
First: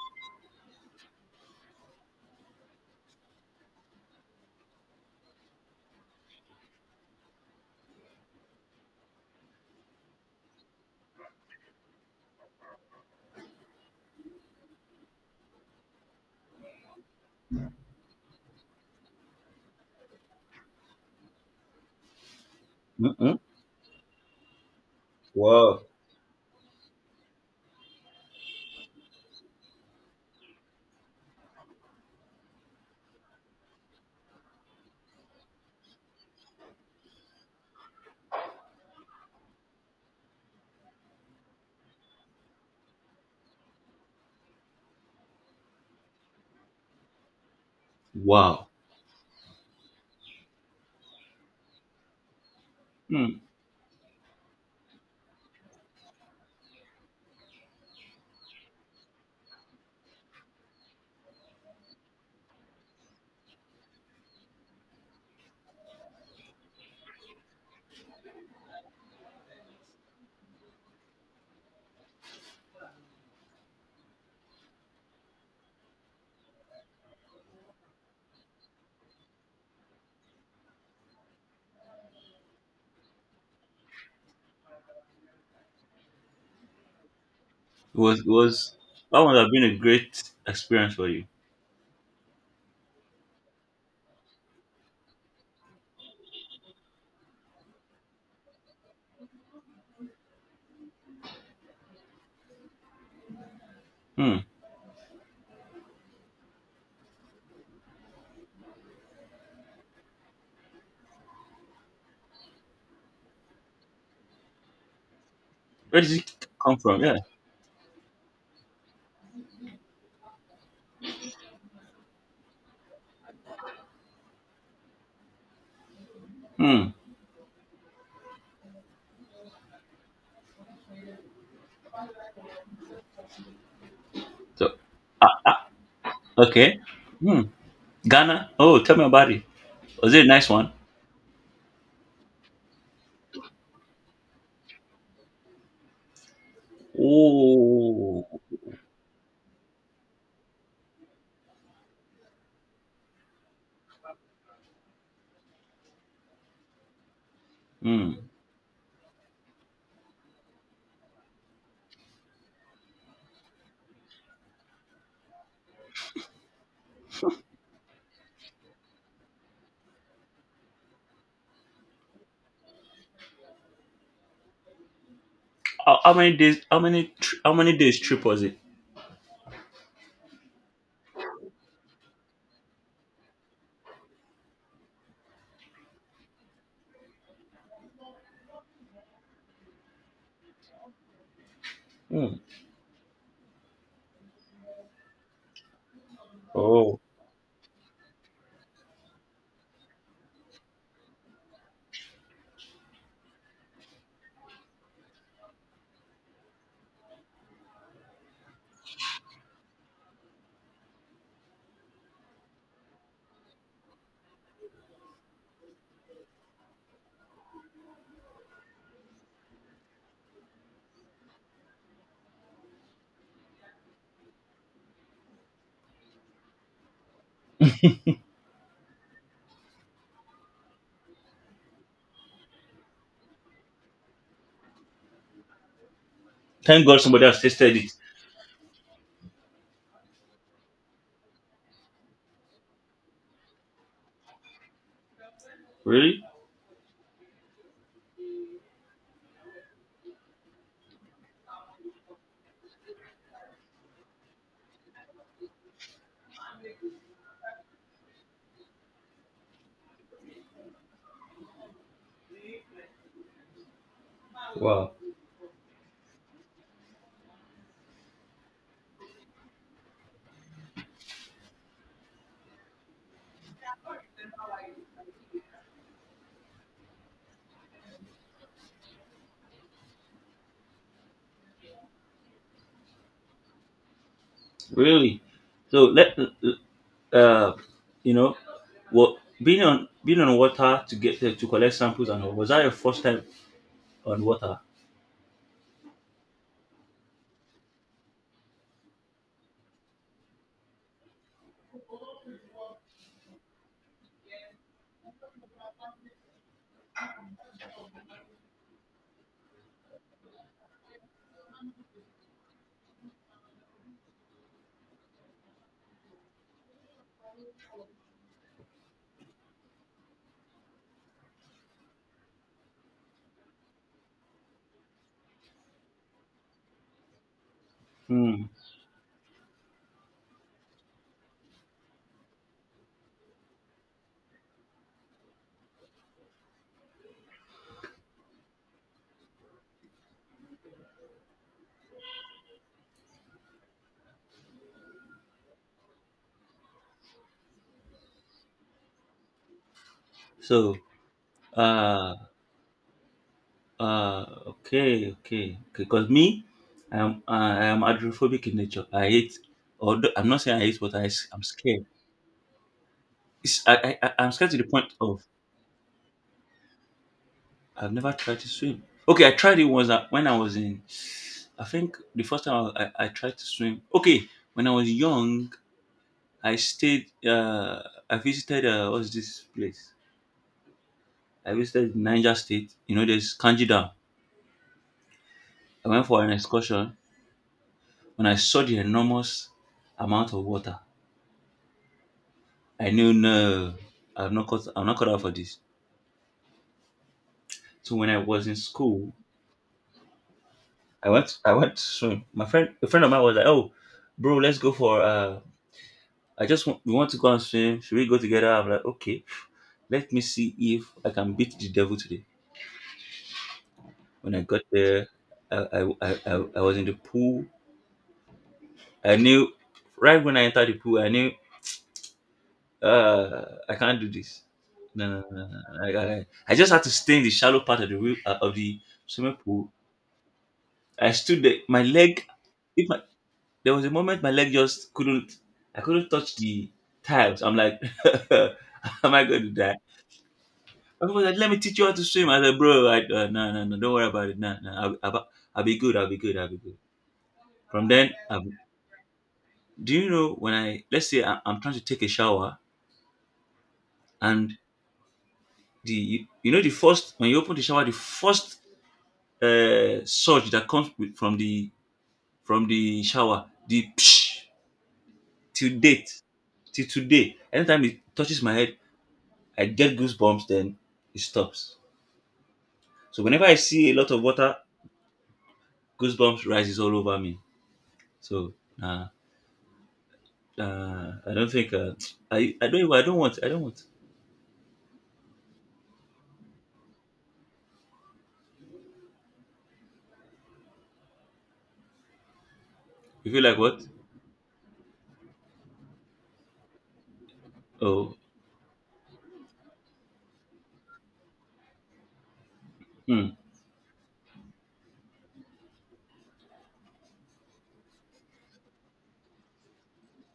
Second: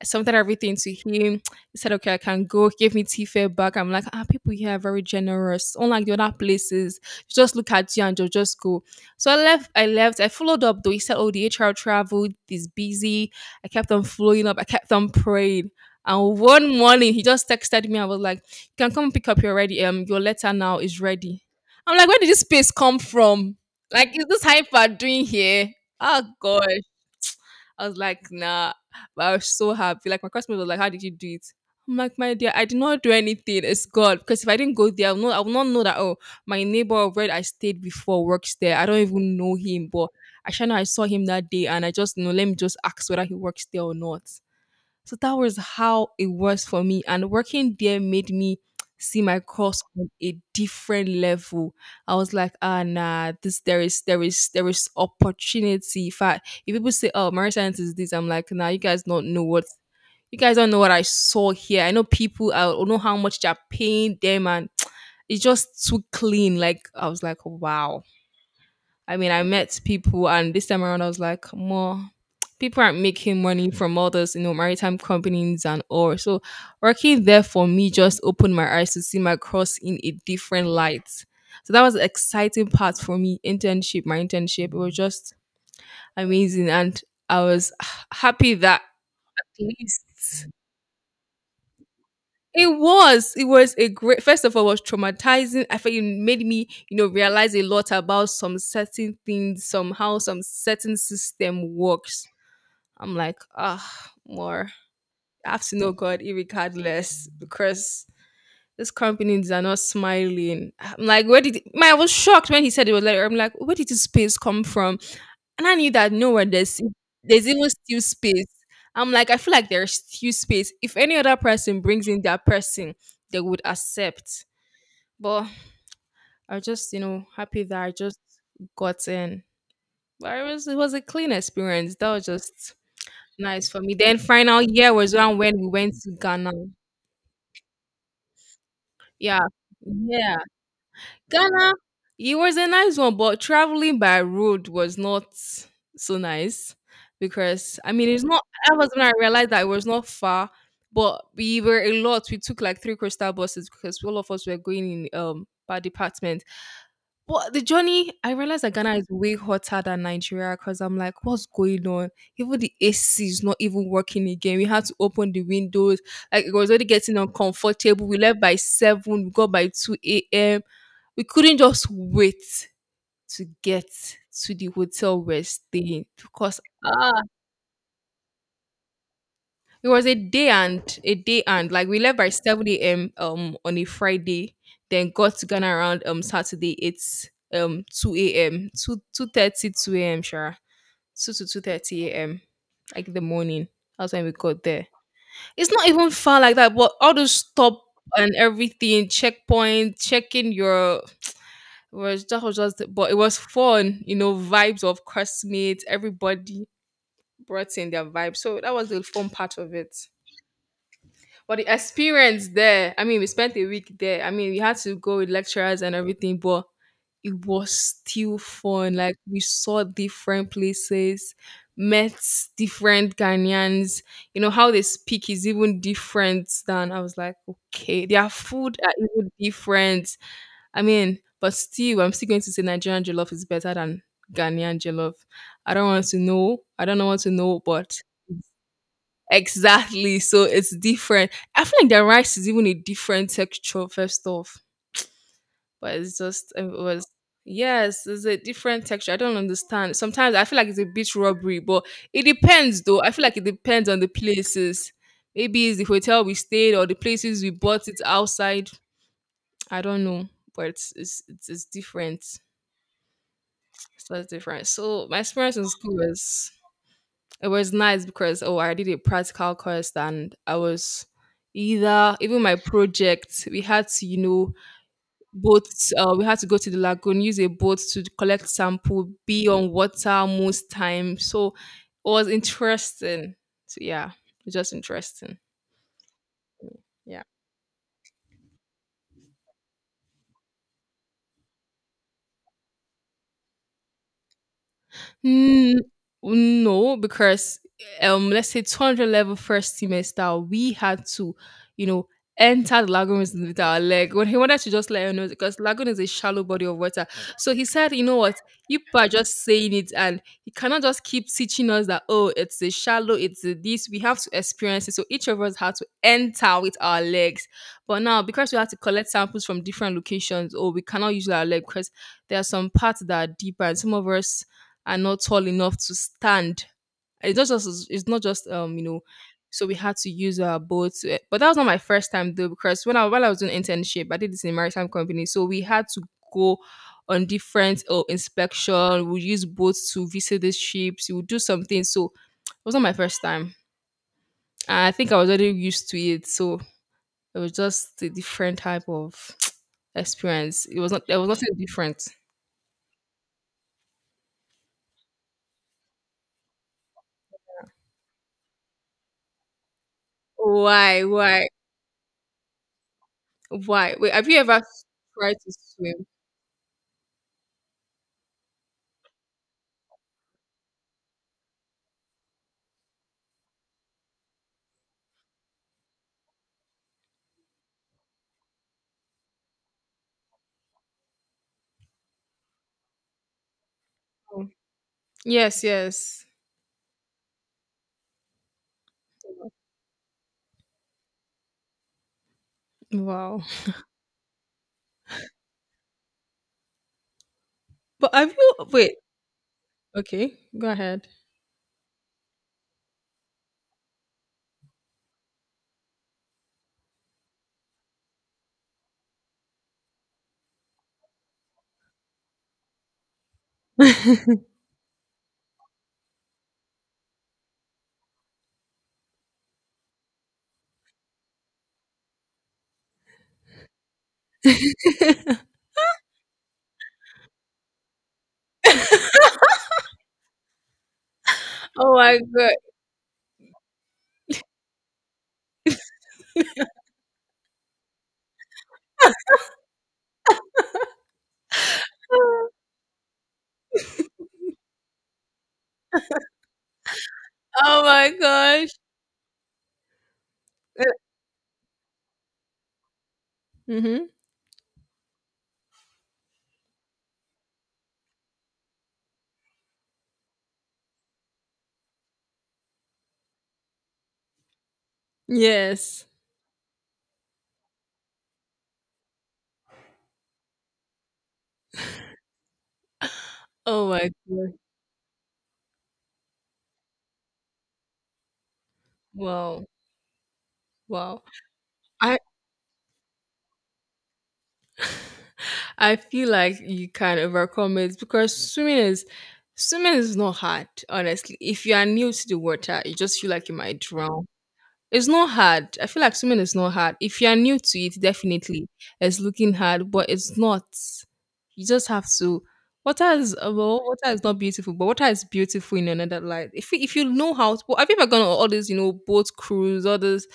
B: I submitted everything to him. He said, okay, I can go. He gave me T fare back. I'm like, ah, people here are very generous. Unlike the other places, you just look at you and they'll just go. So I left. I left. I followed up though. He said, oh, the H R traveled. He's busy. I kept on following up. I kept on praying. And one morning, he just texted me. I was like, can come and pick up your ready um your letter now is ready. I'm like, where did this space come
A: Mm-mm.
B: from? Like, is this hyper doing here?
A: Wow.
B: Oh gosh. I was like, nah. But I was so happy. Like, my customer was like, how did you do it? I'm like, my dear, I did not do anything. It's God. Because if I didn't go there, I would not, I would not know that, oh, my neighbor where I stayed before works there. I don't even know him, but I sure know I saw him that day, and I just, you know, let me just ask whether he works there or not. So that was how it was for me. And working there made me
A: Wow.
B: see my course on a different level. I was like, ah, nah,
A: Mm.
B: this there is there is there is opportunity. If I if people say, oh, marine science is this, I'm like, nah, you guys don't know what you guys don't know what I saw here. I know people, I don't know how much they're paying them, and it's just too clean. Like, I was like, wow. I mean, I met people, and this time around, I was like, more people aren't making money from all those, you know, maritime companies and all. So working there for me just opened my eyes to see my cross in a different light. So that was the exciting part for me. Internship, my internship, it was just amazing, and I was
A: It was it
B: happy
A: was
B: that at
A: that would have been a great
B: least
A: experience for you.
B: it was. It was a great. First of all, it was traumatizing. I felt it made me, you know, realize a lot about some certain things, somehow some certain system works. I'm like, ah,
A: Hmm.
B: more. I have to know God, irregardless, because these companies are not smiling. I'm like, where did my? I was shocked when he said, it was like, I'm like, where did this space come from? And I knew
A: Where did
B: that nowhere
A: it come
B: there's,
A: from? Yeah.
B: there's even still space. I'm like, I feel like there's still space. If any other person brings in their person, they would accept. But I was
A: Hmm.
B: just, you know, happy that I just got in. But it was it was a clean experience. That was just nice for me. Then final
A: So
B: year was one
A: ah,
B: when we went to Ghana.
A: okay. Hmm. Ghana. Oh, tell me about it.
B: Yeah.
A: Was it a
B: Yeah.
A: nice one?
B: Ghana, it was a nice one, but traveling by road was not so nice, because I mean it's
A: Oh.
B: not. I was when I realized that it was not far, but we were a lot. We took like three coastal buses because all of us were going in um per department. But the journey,
A: Mm.
B: I realized that Ghana is way hotter than Nigeria, because I'm like, what's going on? Even the A C is not even working again. We had to open the windows. Like, it was already getting uncomfortable. We left by seven. We got by two a m. We couldn't just wait to get to the hotel we're
A: How,
B: staying,
A: how many days?
B: because
A: How many? tr- How many days trip was it?
B: it was a day and a day and like we left by seven a m um on a Friday, then got to Ghana around um Saturday, it's um two a m 2, two thirty two a m. Sure. two to two thirty
A: Mm.
B: a m, like the morning. That's when we got there. It's not even far like that, but
A: Oh,
B: all those stop and everything, checkpoint, checking your was, that was just, but it was fun, you know, vibes of classmates, everybody brought in their vibe. So that was the fun part of it. But the experience there, I mean, we spent a week there. I mean, we had to go with lecturers and everything, but it was still fun. Like, we saw different places, met different Ghanaians. You know, how they speak is even different, than I was like, okay, their food are even different. I mean, but still, I'm still going to say Nigerian jollof is better than Ghanaian jollof. I don't want to know. I
A: thank
B: don't
A: God
B: know what
A: somebody
B: to
A: else
B: know,
A: tested it.
B: but exactly. So it's different. I feel like the rice is even a different texture, first off. But it's
A: Really?
B: just, it was, yes, it's a different texture. I don't understand. Sometimes I feel like it's a bit rubbery, but it depends though. I feel like it depends on the places. Maybe it's the hotel we stayed or the places we bought it outside. I don't know, but it's, it's, it's different. It's just different.
A: Wow.
B: So my experience in school was it was nice, because oh, I did a practical course, and I was either, even my project, we had to, you know, boat uh, we had to go to the lagoon, use a boat to collect sample, be on water most time, so it was interesting. So yeah, it was just
A: Really?
B: interesting.
A: So let
B: Yeah.
A: uh, you know, what being on being on water to get to, to collect samples and all, was that your first time on water?
B: Mm, no, because um, let's say two hundred level first semester, we had to, you know, enter the lagoon with with our leg. When he wanted to just let her know, because lagoon is a shallow body of water. So he said, you know what, you people are just saying it, and he cannot just keep teaching us that, oh, it's a shallow, it's a this. We have to experience it. So each of us had to enter with our legs. But now, because we had to collect samples from different locations, oh, we cannot use our leg because there are some parts that are deeper, and some of us are not tall enough to stand. It's not just it's not just
A: Hmm.
B: um you know, so we had to use our boat. eh, But that was not my first time though, because when I while I was doing internship, I did this in a maritime company, so we had to go on different, oh, inspection. We use boats to visit these ships. We would do something. So it was not my first time. And I think I was already used to it, so it was just a different type of experience.
A: So
B: It was not. There was nothing different.
A: uh uh okay okay, because me, I am I am hydrophobic in nature. I hate, although I'm not saying I hate, but
B: Why?
A: I s- I'm
B: Why?
A: scared. It's,
B: Why?
A: I, I
B: Wait,
A: I-
B: have
A: I'm
B: you
A: scared to
B: ever
A: the point of
B: tried to swim?
A: I've never tried to swim. Okay, I tried, it was uh, when I was in. I think the first time I, I, I tried to swim. Okay, when I was young, I stayed. Uh, I visited. Uh, what's this place? I visited Niger State. You know, there's Kanji Dam.
B: Yes,
A: I went for
B: yes.
A: an excursion. When I saw the enormous amount of water, I knew
B: Wow.
A: no, I'm not cut. I'm not cut out for this. So when
B: But
A: I
B: have
A: was in
B: you, wait,
A: school,
B: okay, go ahead.
A: I went. I went to swim. My friend, a friend of mine was like, "Oh, bro, let's go for uh I just want, we want to go and swim. Should we go together?" I'm like, okay, let me see if I can beat the devil today. When I got there, I, I, I, I I was in the pool. I knew right when I entered the pool, I knew uh, I can't do this. No, no, no, no, no. I, I, I just had to stay in the shallow part of the wi- uh, of the swimming pool. I stood there. My
B: Oh my
A: leg,
B: god.
A: if my, there was a moment my leg just couldn't, I couldn't touch the tiles. I'm like, am I going to die? Of course, let me teach you how to swim. I said, bro, I, uh, no, no, no, don't worry about it. No, no, I'll, I'll, I'll be good. I'll be good. I'll be good.
B: Oh
A: From
B: my
A: then, I've,
B: gosh.
A: do you know when I, let's say I, I'm trying to take a shower
B: Mm-hmm.
A: and the, you, you know, the first, when you open the shower, the first uh, surge that comes with, from the, from the shower, the psh, till
B: Yes.
A: date, till today, anytime it touches my head, I get goosebumps, then it stops. So whenever I
B: Oh
A: see a
B: my
A: lot of
B: god.
A: water, goosebumps rises all over me. So, nah,
B: Wow.
A: Uh,
B: Wow.
A: I don't think. Uh,
B: I
A: I I don't. Even- I don't want. I don't want.
B: I feel like you can overcome it, because swimming is swimming is not hard, honestly. If you are new to the water, you just feel
A: You feel
B: like you
A: like what?
B: might drown. It's not hard. I feel like swimming is not hard. If you are new to it,
A: Oh,
B: definitely it's looking hard, but it's not. You just have to. Water
A: hmm.
B: is uh, well, water is not beautiful, but water is beautiful in another light. If you- if you know how to, have you ever gone on all this, you know, boat cruise, all this,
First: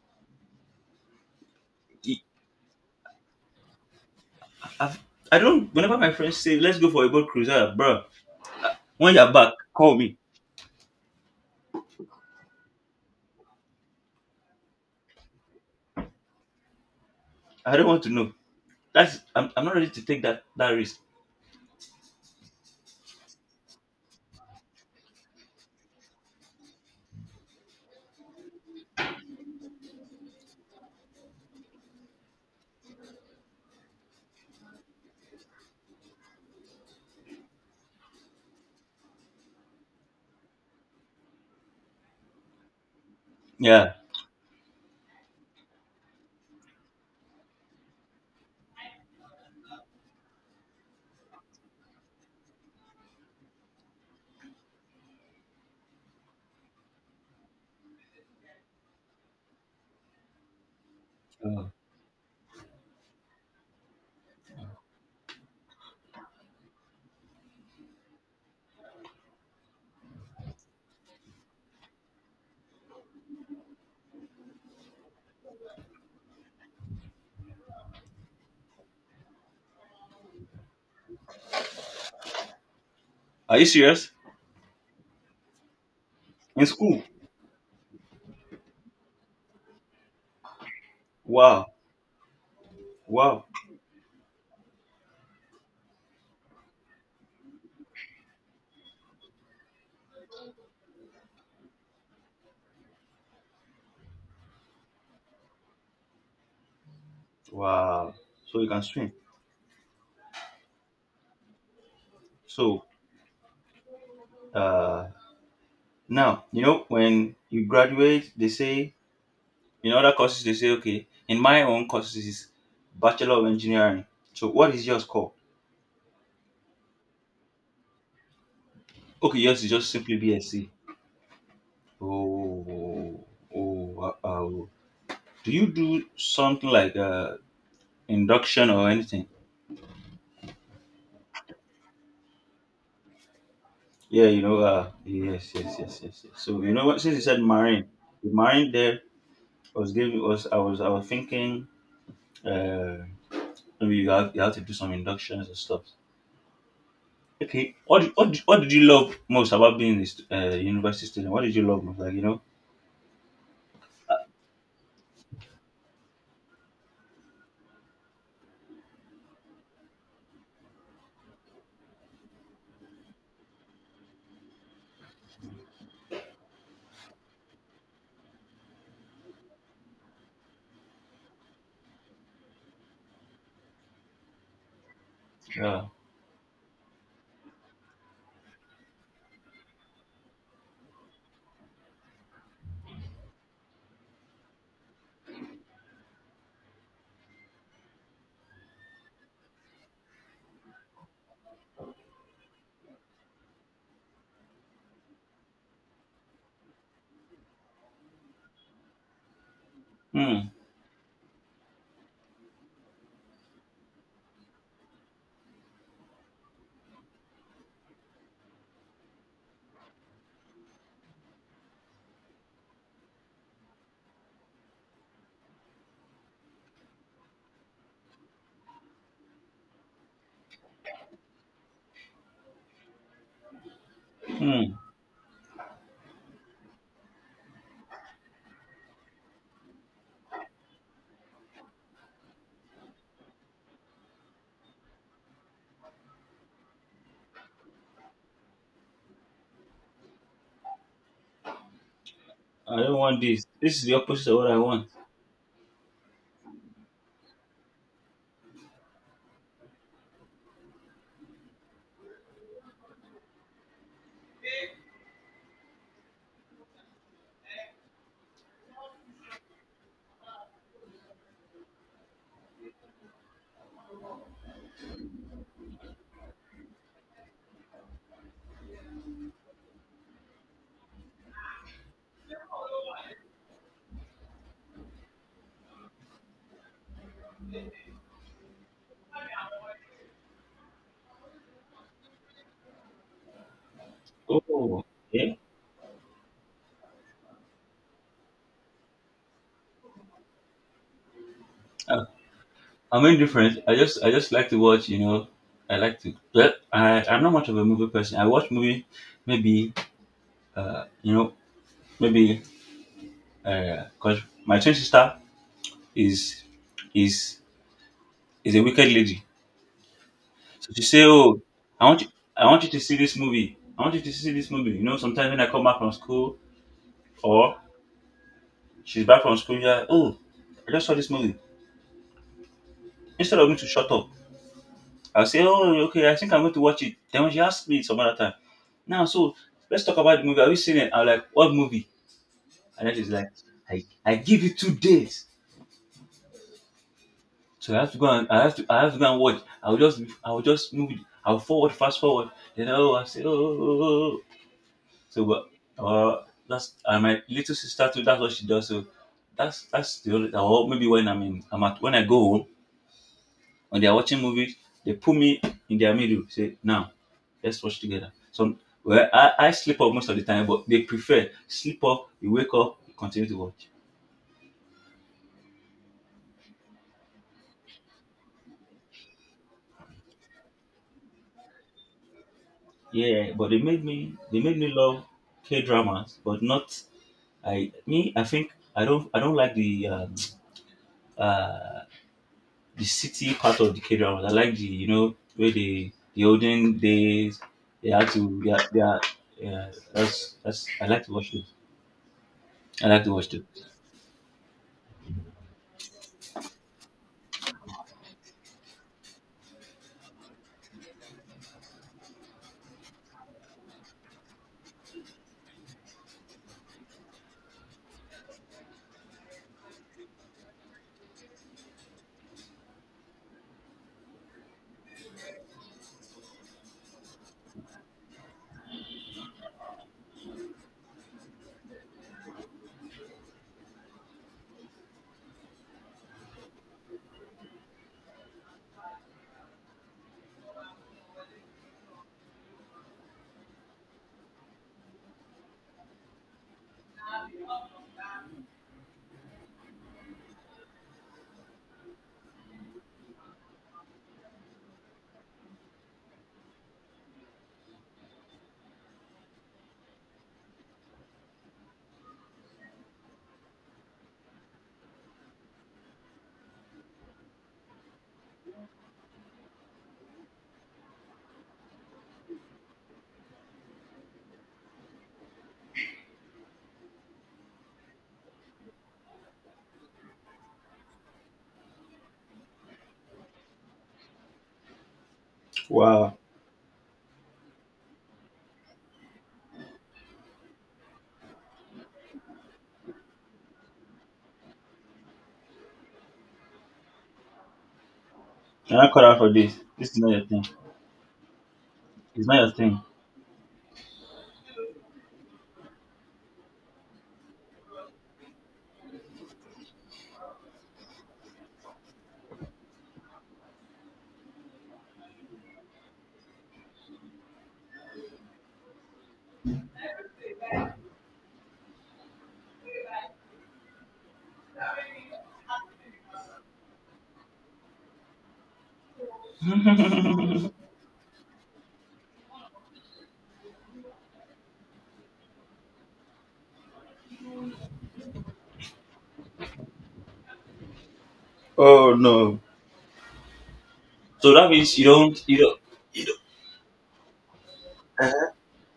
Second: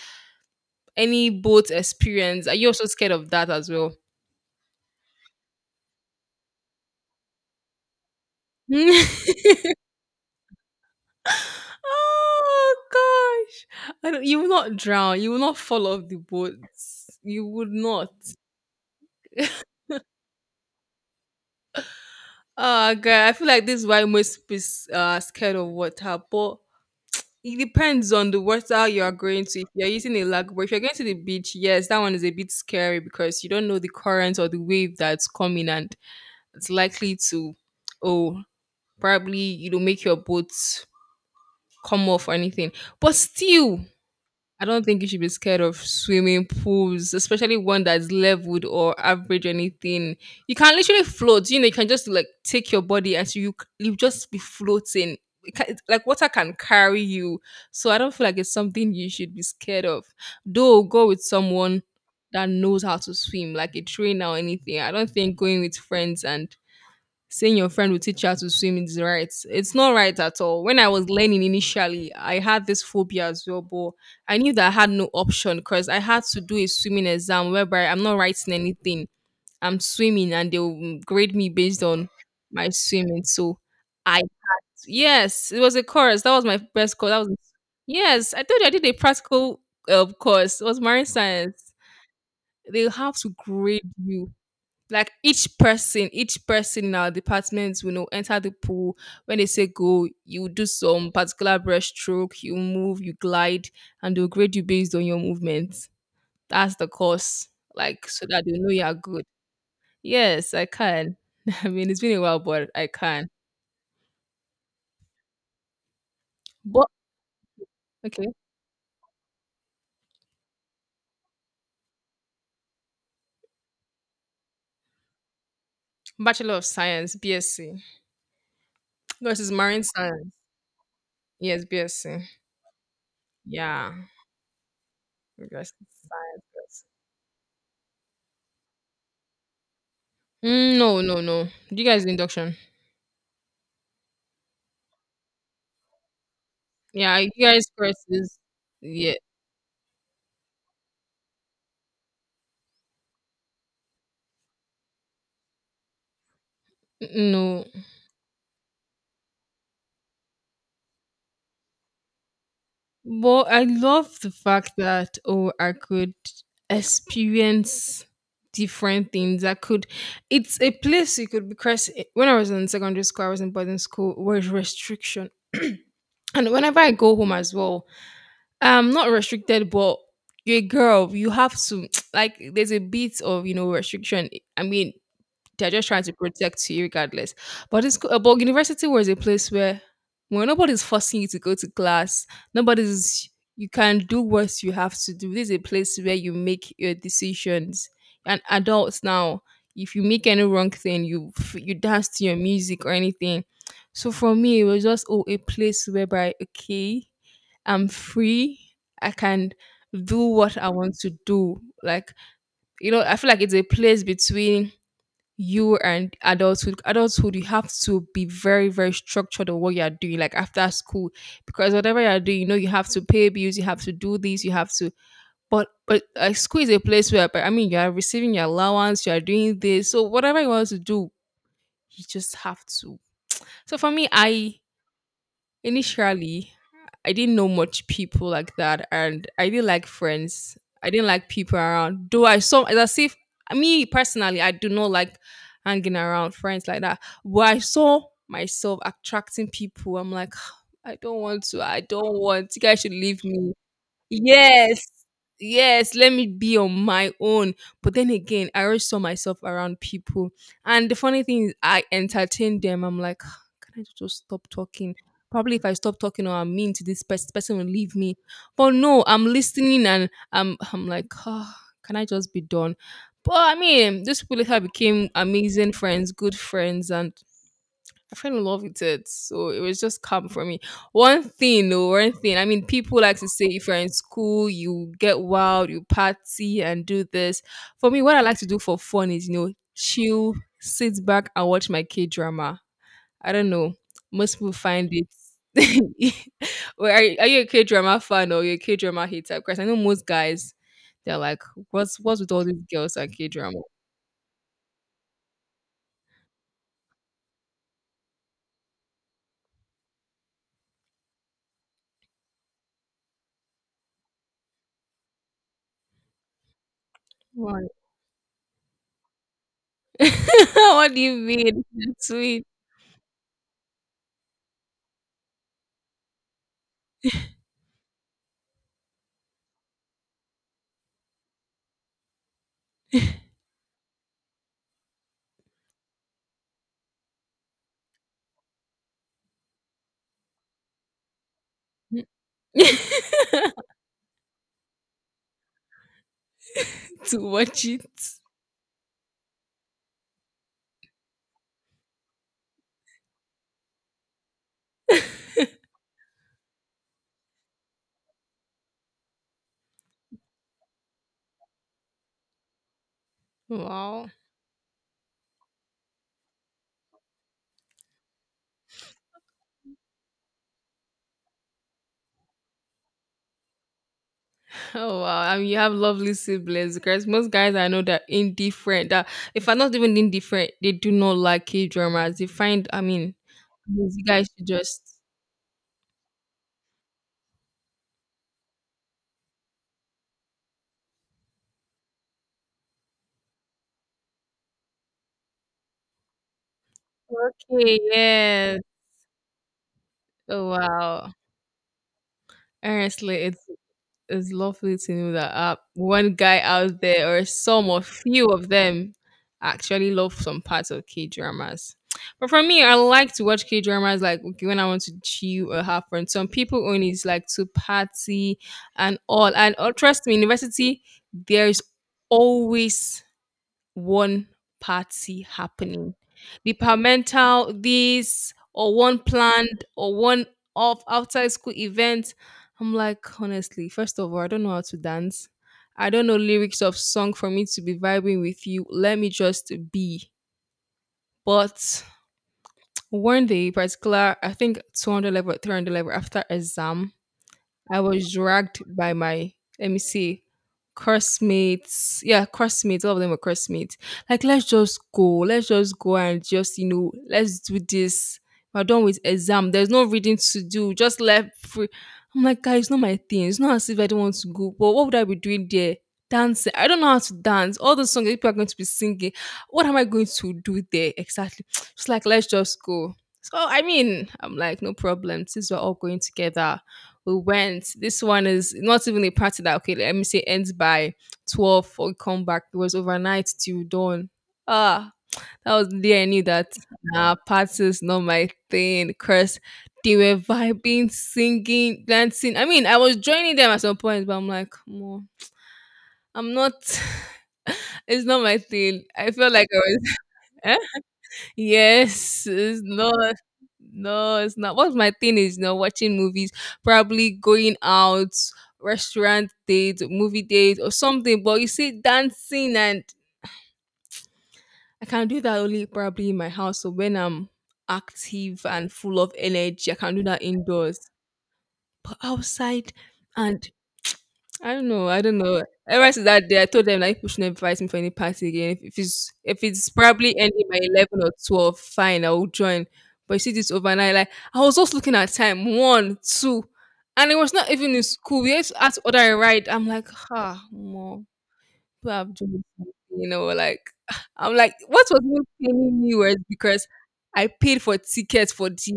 B: any boat
A: I
B: experience? Are you also scared of that as well?
A: I've- I don't. Whenever my friends say, "Let's go for a boat cruise," ah, bro. When you're
B: Oh
A: back, call me.
B: gosh, I don't, you will not drown. You will not fall off the boat. You would
A: I don't want to
B: not.
A: know. That's. I'm. I'm not ready to take that that risk.
B: Uh, girl, I feel like this is why most people is, uh, are scared of water, but it depends on the water you are going to. If you're using a lagoon, but if you're going to the beach, yes, that one is a bit scary because you don't know the current or the wave that's coming, and it's likely to, oh, probably you know make your boat come off or anything. But still,
A: Yeah.
B: I don't think you should be scared of swimming pools, especially one that's leveled or average anything. You can literally float. You know, you can just like take your body and so you c- you just be floating. It ca- it's like water can carry you. So I don't feel like it's something you should be scared of. Though go with
A: Uh,
B: someone that knows how to swim, like a trainer or anything. I don't think going with friends and saying your friend will teach you how to swim is right. It's not right at all. When I was learning initially, I had this phobia as well, but I knew that I had no option because I had to do a swimming exam whereby I'm not writing anything. I'm swimming and they'll grade me based on my swimming.
A: are
B: So
A: you serious?
B: I yes, it was a course. That was my
A: In
B: best
A: school?
B: course. That was yes, I told you I did a practical uh, course. It was marine
A: Wow.
B: science. They have to
A: Wow.
B: grade you. Like each person, each person in our department will know enter the pool. When they say go, you do some particular breaststroke, you move, you glide, and they'll grade you based on your movements. That's the course. Like
A: Wow.
B: so that they
A: So you
B: know
A: can
B: you are
A: swim.
B: good. Yes, I can. I mean it's been a while, but
A: So,
B: I can.
A: uh, now you know
B: But
A: when you graduate,
B: okay.
A: they say in other courses, they say, okay, in my own courses is Bachelor of Engineering. So what is yours called?
B: Bachelor of Science, BSc. No,
A: Okay,
B: it's
A: yours is
B: marine
A: just simply
B: science.
A: BSc.
B: Yes, BSc.
A: Oh,
B: Yeah.
A: oh, uh, oh. Do you
B: Yes,
A: do
B: science.
A: something
B: Yes.
A: like uh, induction or anything?
B: Mm, no, no, no. Do you guys do induction?
A: Yeah, you know, uh, yes, yes, yes, yes, yes. So you know what? Since
B: Yeah,
A: you
B: you
A: said
B: guys
A: marine, the
B: curses.
A: marine there
B: Yeah,
A: was giving was I was I was thinking uh, maybe you have you have to do some inductions and stuff.
B: no.
A: Okay, what did- what did- what did you love most about being a stu- uh, university student? What did you love most? Like you know,
B: But I love the fact that oh, I could experience different things. I could. It's a place you could because when I was in secondary school, I was in boarding school. Where was restriction, and whenever I go home as well, I'm not restricted, but. You're a girl, you have to like there's a bit of you know restriction. I mean, they're
A: yeah.
B: just trying to protect you regardless. But it's co- but university was a place where where nobody's forcing you to go to class. Nobody's you can do what you have to do. This is a place where you make your decisions. And adults now, if you make any wrong thing, you f- you dance to your music or anything. So for me, it was just oh a place whereby okay, I'm free. I can do
A: Hmm.
B: what I want to do. Like you know, I feel like it's a place between you and adulthood adulthood You have to be very very structured on what you are doing like after school because whatever you are doing you know you have to pay bills you have to do this you have to but but uh, school is a place where but I mean you are receiving your allowance you are doing this so whatever you want to do you just have to so for me I
A: Hmm.
B: Initially, I didn't know much people like that, and I didn't like friends. I didn't like people around. Though I saw it's as if me personally, I do not like hanging around friends like that. But I saw myself attracting people. I'm like, I don't want to. I don't want. You
A: I
B: guys should
A: don't want
B: leave
A: this.
B: me.
A: This is the opposite of what I want.
B: Yes. Yes, let me be on my own. But then again, I always saw myself around people. And the funny thing is I entertain them. I'm like, "Ah, can I just stop talking? Probably if I stop talking or I'm mean to this person, this person will leave me. But no, I'm listening and I'm I'm like, oh, can I just be done? But I mean, these people later became amazing friends, good friends, and I fell in love with it. So it was just calm for me. One thing, though, one thing. I mean, people like to say if you're in school, you get wild, you party and do this. For me, what I like to do for fun is, you know, chill, sit back and watch my K drama. I don't know. Most people
A: Oh.
B: find it.
A: Yeah.
B: Well, are, you- are you a K drama fan or you're a K drama hater? Because I know most guys, they're like, what's
A: Uh,
B: what's with all these girls
A: I'm
B: and K
A: indifferent.
B: drama?
A: I just I just like to watch. You know, I like to. But I I'm not much of a movie person. I watch movie, maybe uh you know maybe uh cause my twin sister is is
B: Why?
A: is a wicked lady. So she
B: What do
A: say,
B: you
A: oh,
B: mean?
A: I want you, I
B: Sweet.
A: want you to see this movie. I want you to see this movie. You know, sometimes when I come back from school or she's back from school, yeah, oh, I just saw this movie. Instead of me to shut up, I'll say, oh, okay, I think I'm going to watch it. Then when she asks me some other time, now, so let's talk about the movie. Have you seen it? I'm like, what movie? And then she's like, I, I give you two days.
B: To watch
A: So I
B: it.
A: have to go and I have to I have to go and watch. I'll just I'll just move it. I'll forward, fast forward. Then oh I say, oh, oh, oh. oh, oh. So but uh that's, and my little sister too, that's what she does. So that's that's the only, or maybe when I'm in I'm at when I go home, when they are
B: Wow.
A: watching movies, they put me in their middle, say, now, let's watch together. So well, I, I sleep off most of the time, but they prefer sleep off, you wake up, you continue to watch.
B: Oh wow. I mean you have lovely siblings because most guys I know that indifferent that if I'm not even indifferent, they do not like K dramas. They find I mean
A: Yeah, but they made
B: these
A: me
B: guys
A: they
B: should
A: made me
B: just
A: love K dramas, but not, I me, I think I don't I don't like the um, uh the city part of the K dramas. I like, the you know, where the the olden days,
B: okay,
A: they had to, they
B: yes.
A: are, they are, yeah, that's
B: Oh
A: that's, I like to
B: wow.
A: watch those. I like to
B: Honestly,
A: watch those.
B: it's it's lovely to know that uh, one guy out there, or some or few of them, actually love some parts of K dramas. But for me, I like to watch K dramas like okay, when I want to chill or have fun. Some people only is like to party and all. And oh, trust me, university, there's always one party happening. The parental this or one planned or one off outside school event. I'm like, honestly, first of all, I don't know how to dance. I don't know lyrics of song for me to be vibing with you. Let me just be. But one day, particular, I think two hundred level, three hundred level after exam, I was dragged by my let me see, classmates. Yeah, classmates. All of them were classmates. Like, let's just go. Let's just go and just you know, let's do this. We're done with exam. There's no reading to do. Just left free. I'm like, guys, it's not my thing. It's not as if I don't want to go. But what would I be doing there? Dancing. I don't know how to dance. All the songs that people are going to be singing. What am I going to do there exactly? Just like, let's just go. So I mean, I'm like, no problem. Since we're all going together, we went. This one is not even a party that okay, let me say ends by twelve for we come back. It was overnight till dawn. Ah, that was the day I
A: Wow.
B: knew that nah, party is not my thing. Cause they were vibing, singing, dancing. I mean, I was joining them at some point, but I'm like, come on, I'm not. It's not my
A: You're
B: thing.
A: not cut
B: I
A: out for
B: felt like I
A: this. This is not
B: was.
A: your thing.
B: Yes,
A: It's not your
B: it's
A: thing.
B: not. No, it's not. What's my thing is you know watching movies, probably going out, restaurant date, movie date, or something. But you see, dancing and I can do that only probably in my house. So when I'm active and full of energy, I can do that indoors. But outside and I don't know. I don't know. Ever since that day, I told them like people should not invite me for any party again. If, if it's if it's probably ending by eleven or twelve, fine, I will join. But you see this overnight, like I was just looking at time one, two, and it was not even in school. We had to ask order a ride. I'm like, ha, more people
A: Oh
B: have
A: no.
B: joined, you know, like
A: So
B: I'm
A: that
B: like,
A: means you
B: what was
A: don't
B: even
A: you don't
B: paying me
A: you
B: was
A: don't.
B: because I paid for
A: Uh-huh.
B: tickets for this.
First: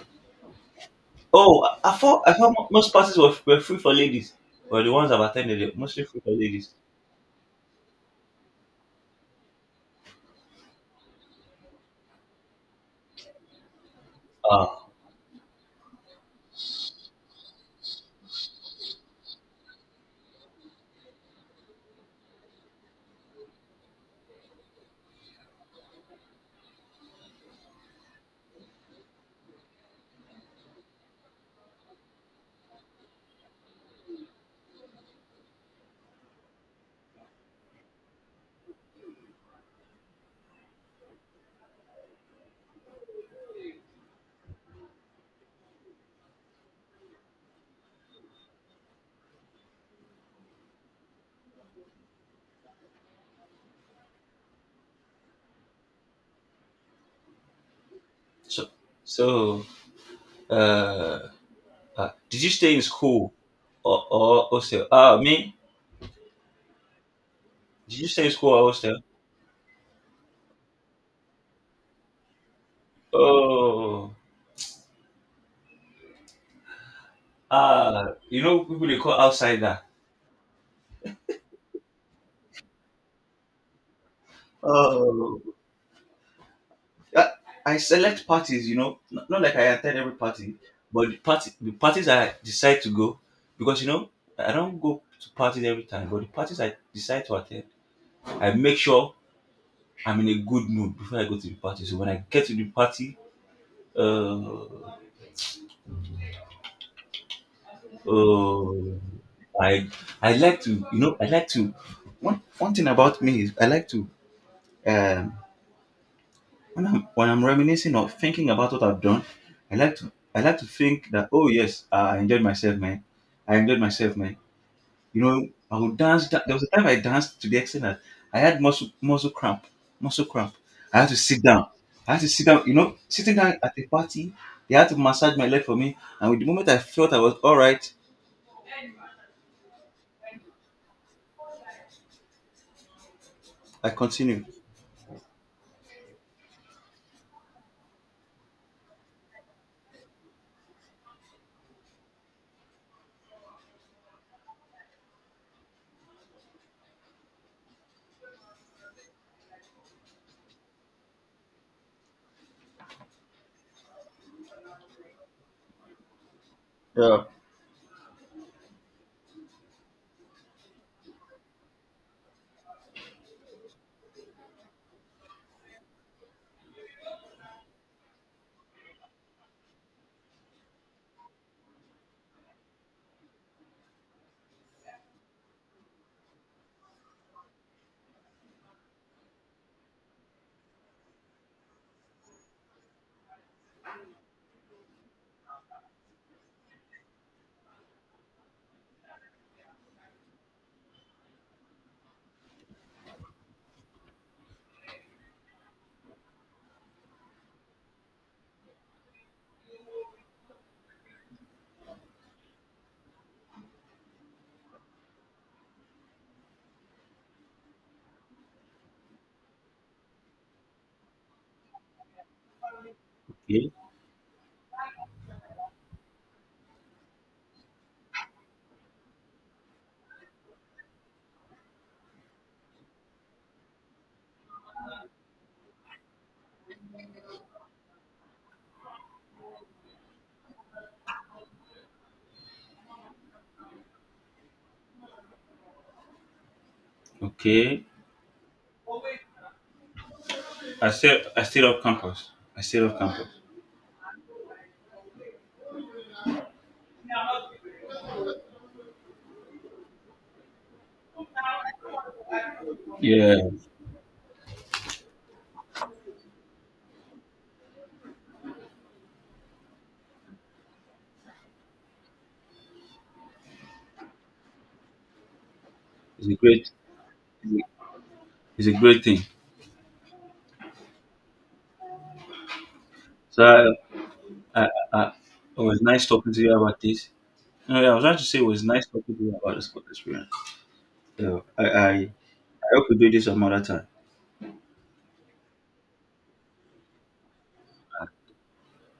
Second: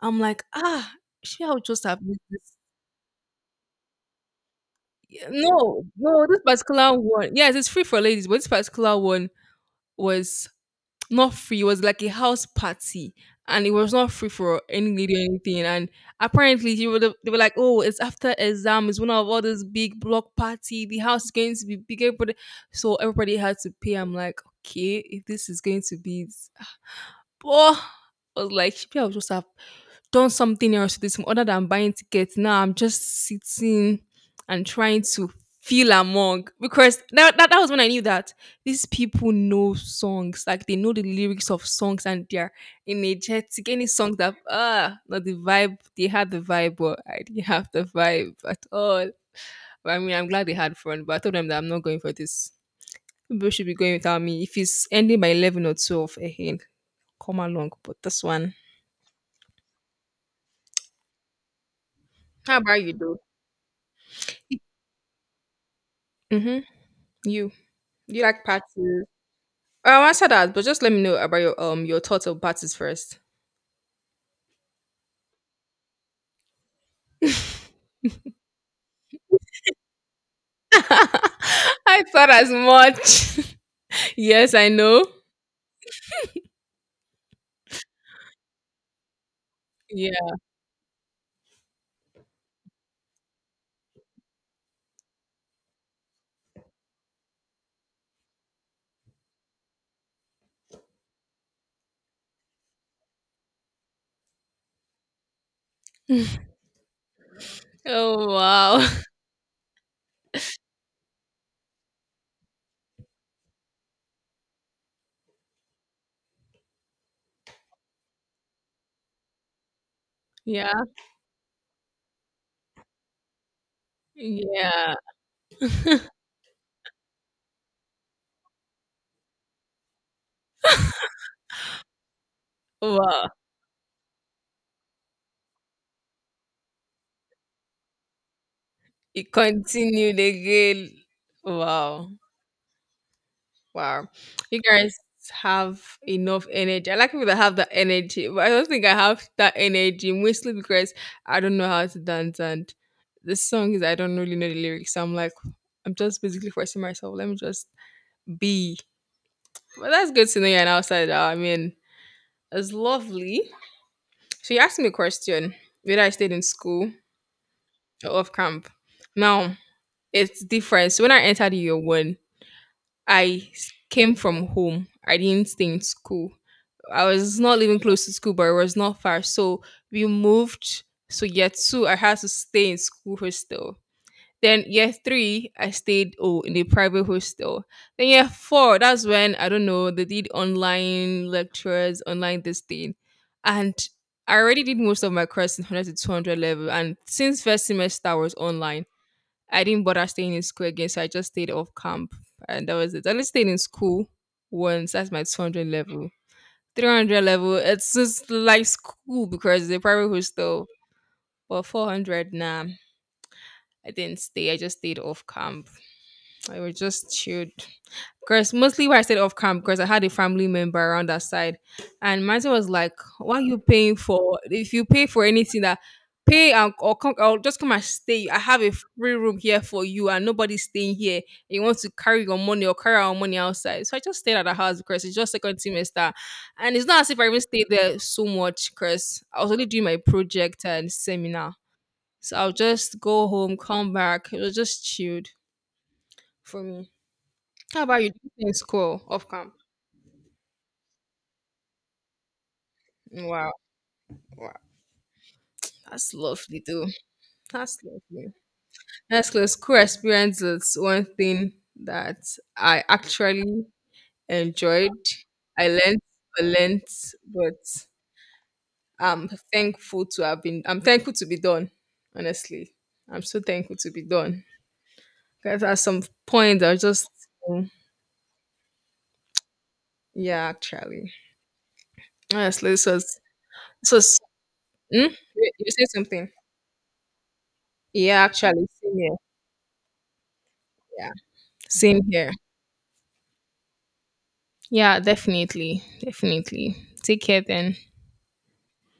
B: I'm like, ah, she, I
A: Oh,
B: would just
A: I, I
B: have missed
A: thought I
B: this.
A: thought mo- most parties were, were free for ladies. Well, the ones I've
B: Yeah,
A: attended are
B: no,
A: mostly free
B: no,
A: for
B: this
A: ladies.
B: particular one. Yes, it's free for ladies, but this particular one was not free. It was like a house party, and it was not free for
A: Ah,
B: any lady or anything. And apparently, she would have, they were like, "Oh, it's after exam. It's one of all this big block party. The house is going to be bigger, but so everybody had to pay." I'm like, "Okay, if this is going to be, it." Oh." I was like, "Maybe I'll just have done something else to this other than buying tickets. Now I'm just sitting and trying to feel among because that, that that was when I knew that these people know songs, like they know the lyrics of songs and they're energetic. Any song that ah not the vibe, they had the vibe, but I didn't have the vibe at all. But I mean I'm glad they had fun, but I told them that I'm not going for this. People should be going without me. If it's ending by eleven or twelve, eh, eh, come along. But this one.
A: so so uh, uh did you
B: How
A: stay in
B: about you though?
A: school or, or hostel? Ah, me?
B: Mm-hmm. You.
A: Did you
B: Do you
A: stay in
B: like
A: school or hostel?
B: parties? Oh, I'll answer that, but just let me know about your um your thoughts of parties first.
A: Oh, ah, you know people they call outsider.
B: I thought as much. Yes, I know.
A: Oh, I, I select parties, you know, not, not like I attend every
B: Yeah.
A: party, but the party the parties I decide to go, because you know I don't go to parties every time, but the parties I decide to attend, I make sure I'm in a good mood before I go to the party. So when I get to the party, uh,
B: Oh
A: uh,
B: wow.
A: I I like to you know I like to, one one thing about me is I like to, um when I'm when I'm reminiscing or thinking about what I've done, I like to I like to
B: Yeah.
A: think that oh yes, I enjoyed myself, man. I enjoyed myself, man.
B: Yeah.
A: You know, I would dance. da- There was a time I danced to the extent that I had muscle muscle cramp, muscle cramp. I had to sit down. I had to sit down. You know,
B: Wow.
A: sitting down at a party, they had to massage my leg for me. And with the moment I felt I was all right,
B: It continued again. Wow.
A: I
B: Wow.
A: continued.
B: You guys have enough energy. I like people that have that energy, but I don't think I have that energy mostly because I don't know how to dance and the song is I don't really know the lyrics. So I'm like, I'm just basically forcing myself. Let me just be. But that's good to know you're an outsider. I mean, it's lovely. So you asked me a question whether I stayed in school
A: Yeah.
B: or off camp. Now, it's different. So when I entered year one, I s- came from home. I didn't stay in school. I was not living close to school, but it was not far. So we moved. So year two, I had to stay in school hostel. Then year three, I stayed oh in a private hostel. Then year four, that's when I don't know they did online lectures, online this thing, and I already did most of my course in one hundred to two hundred level. And since first semester I was online, I didn't bother staying in school again, so I just stayed off camp, and that was it. I only stayed in school once. That's my two hundred level. three hundred level, it's just like school because the private hostel. But four hundred, nah, I didn't stay. I just stayed off camp. I was just chilled. Because mostly where I stayed off camp, because I had a family member around that side, and Martin was like, "Why are you
A: Okay,
B: paying for? If you pay for anything that." Pay and or come or just come and stay. I have a free room here for you, and nobody's staying here. You want to carry your money or carry our money outside. So I just stayed at the house because it's just second semester, and it's not as if I even stayed there so much because I was only doing my project and seminar. So I'll just go home, come back. It was just chilled for me. How
A: okay.
B: about you? Do you think school off camp?
A: I still I still love campus. I still love campus.
B: Wow. Wow. That's lovely though. That's lovely. That's close. School experience is one thing that I
A: Yeah,
B: actually enjoyed. I learned, I learned, but I'm thankful to have been I'm thankful to be done, honestly. I'm so thankful to be done. Because at some
A: it's a
B: point
A: great
B: I was just mm,
A: it's a great thing.
B: yeah, actually. Honestly, this was
A: So
B: this was
A: I, I
B: hmm?
A: I,
B: you
A: it
B: you
A: was
B: say
A: nice
B: something.
A: talking to you about this. No, yeah, I was trying
B: Yeah,
A: to say it was
B: actually,
A: nice
B: same
A: talking
B: here.
A: to you about the sport experience.
B: Yeah.
A: So I, I,
B: Same
A: I
B: here.
A: hope we do this some other time.
B: Yeah, definitely. Definitely. Take care then.
A: Uh,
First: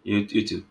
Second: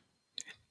A: You, you too.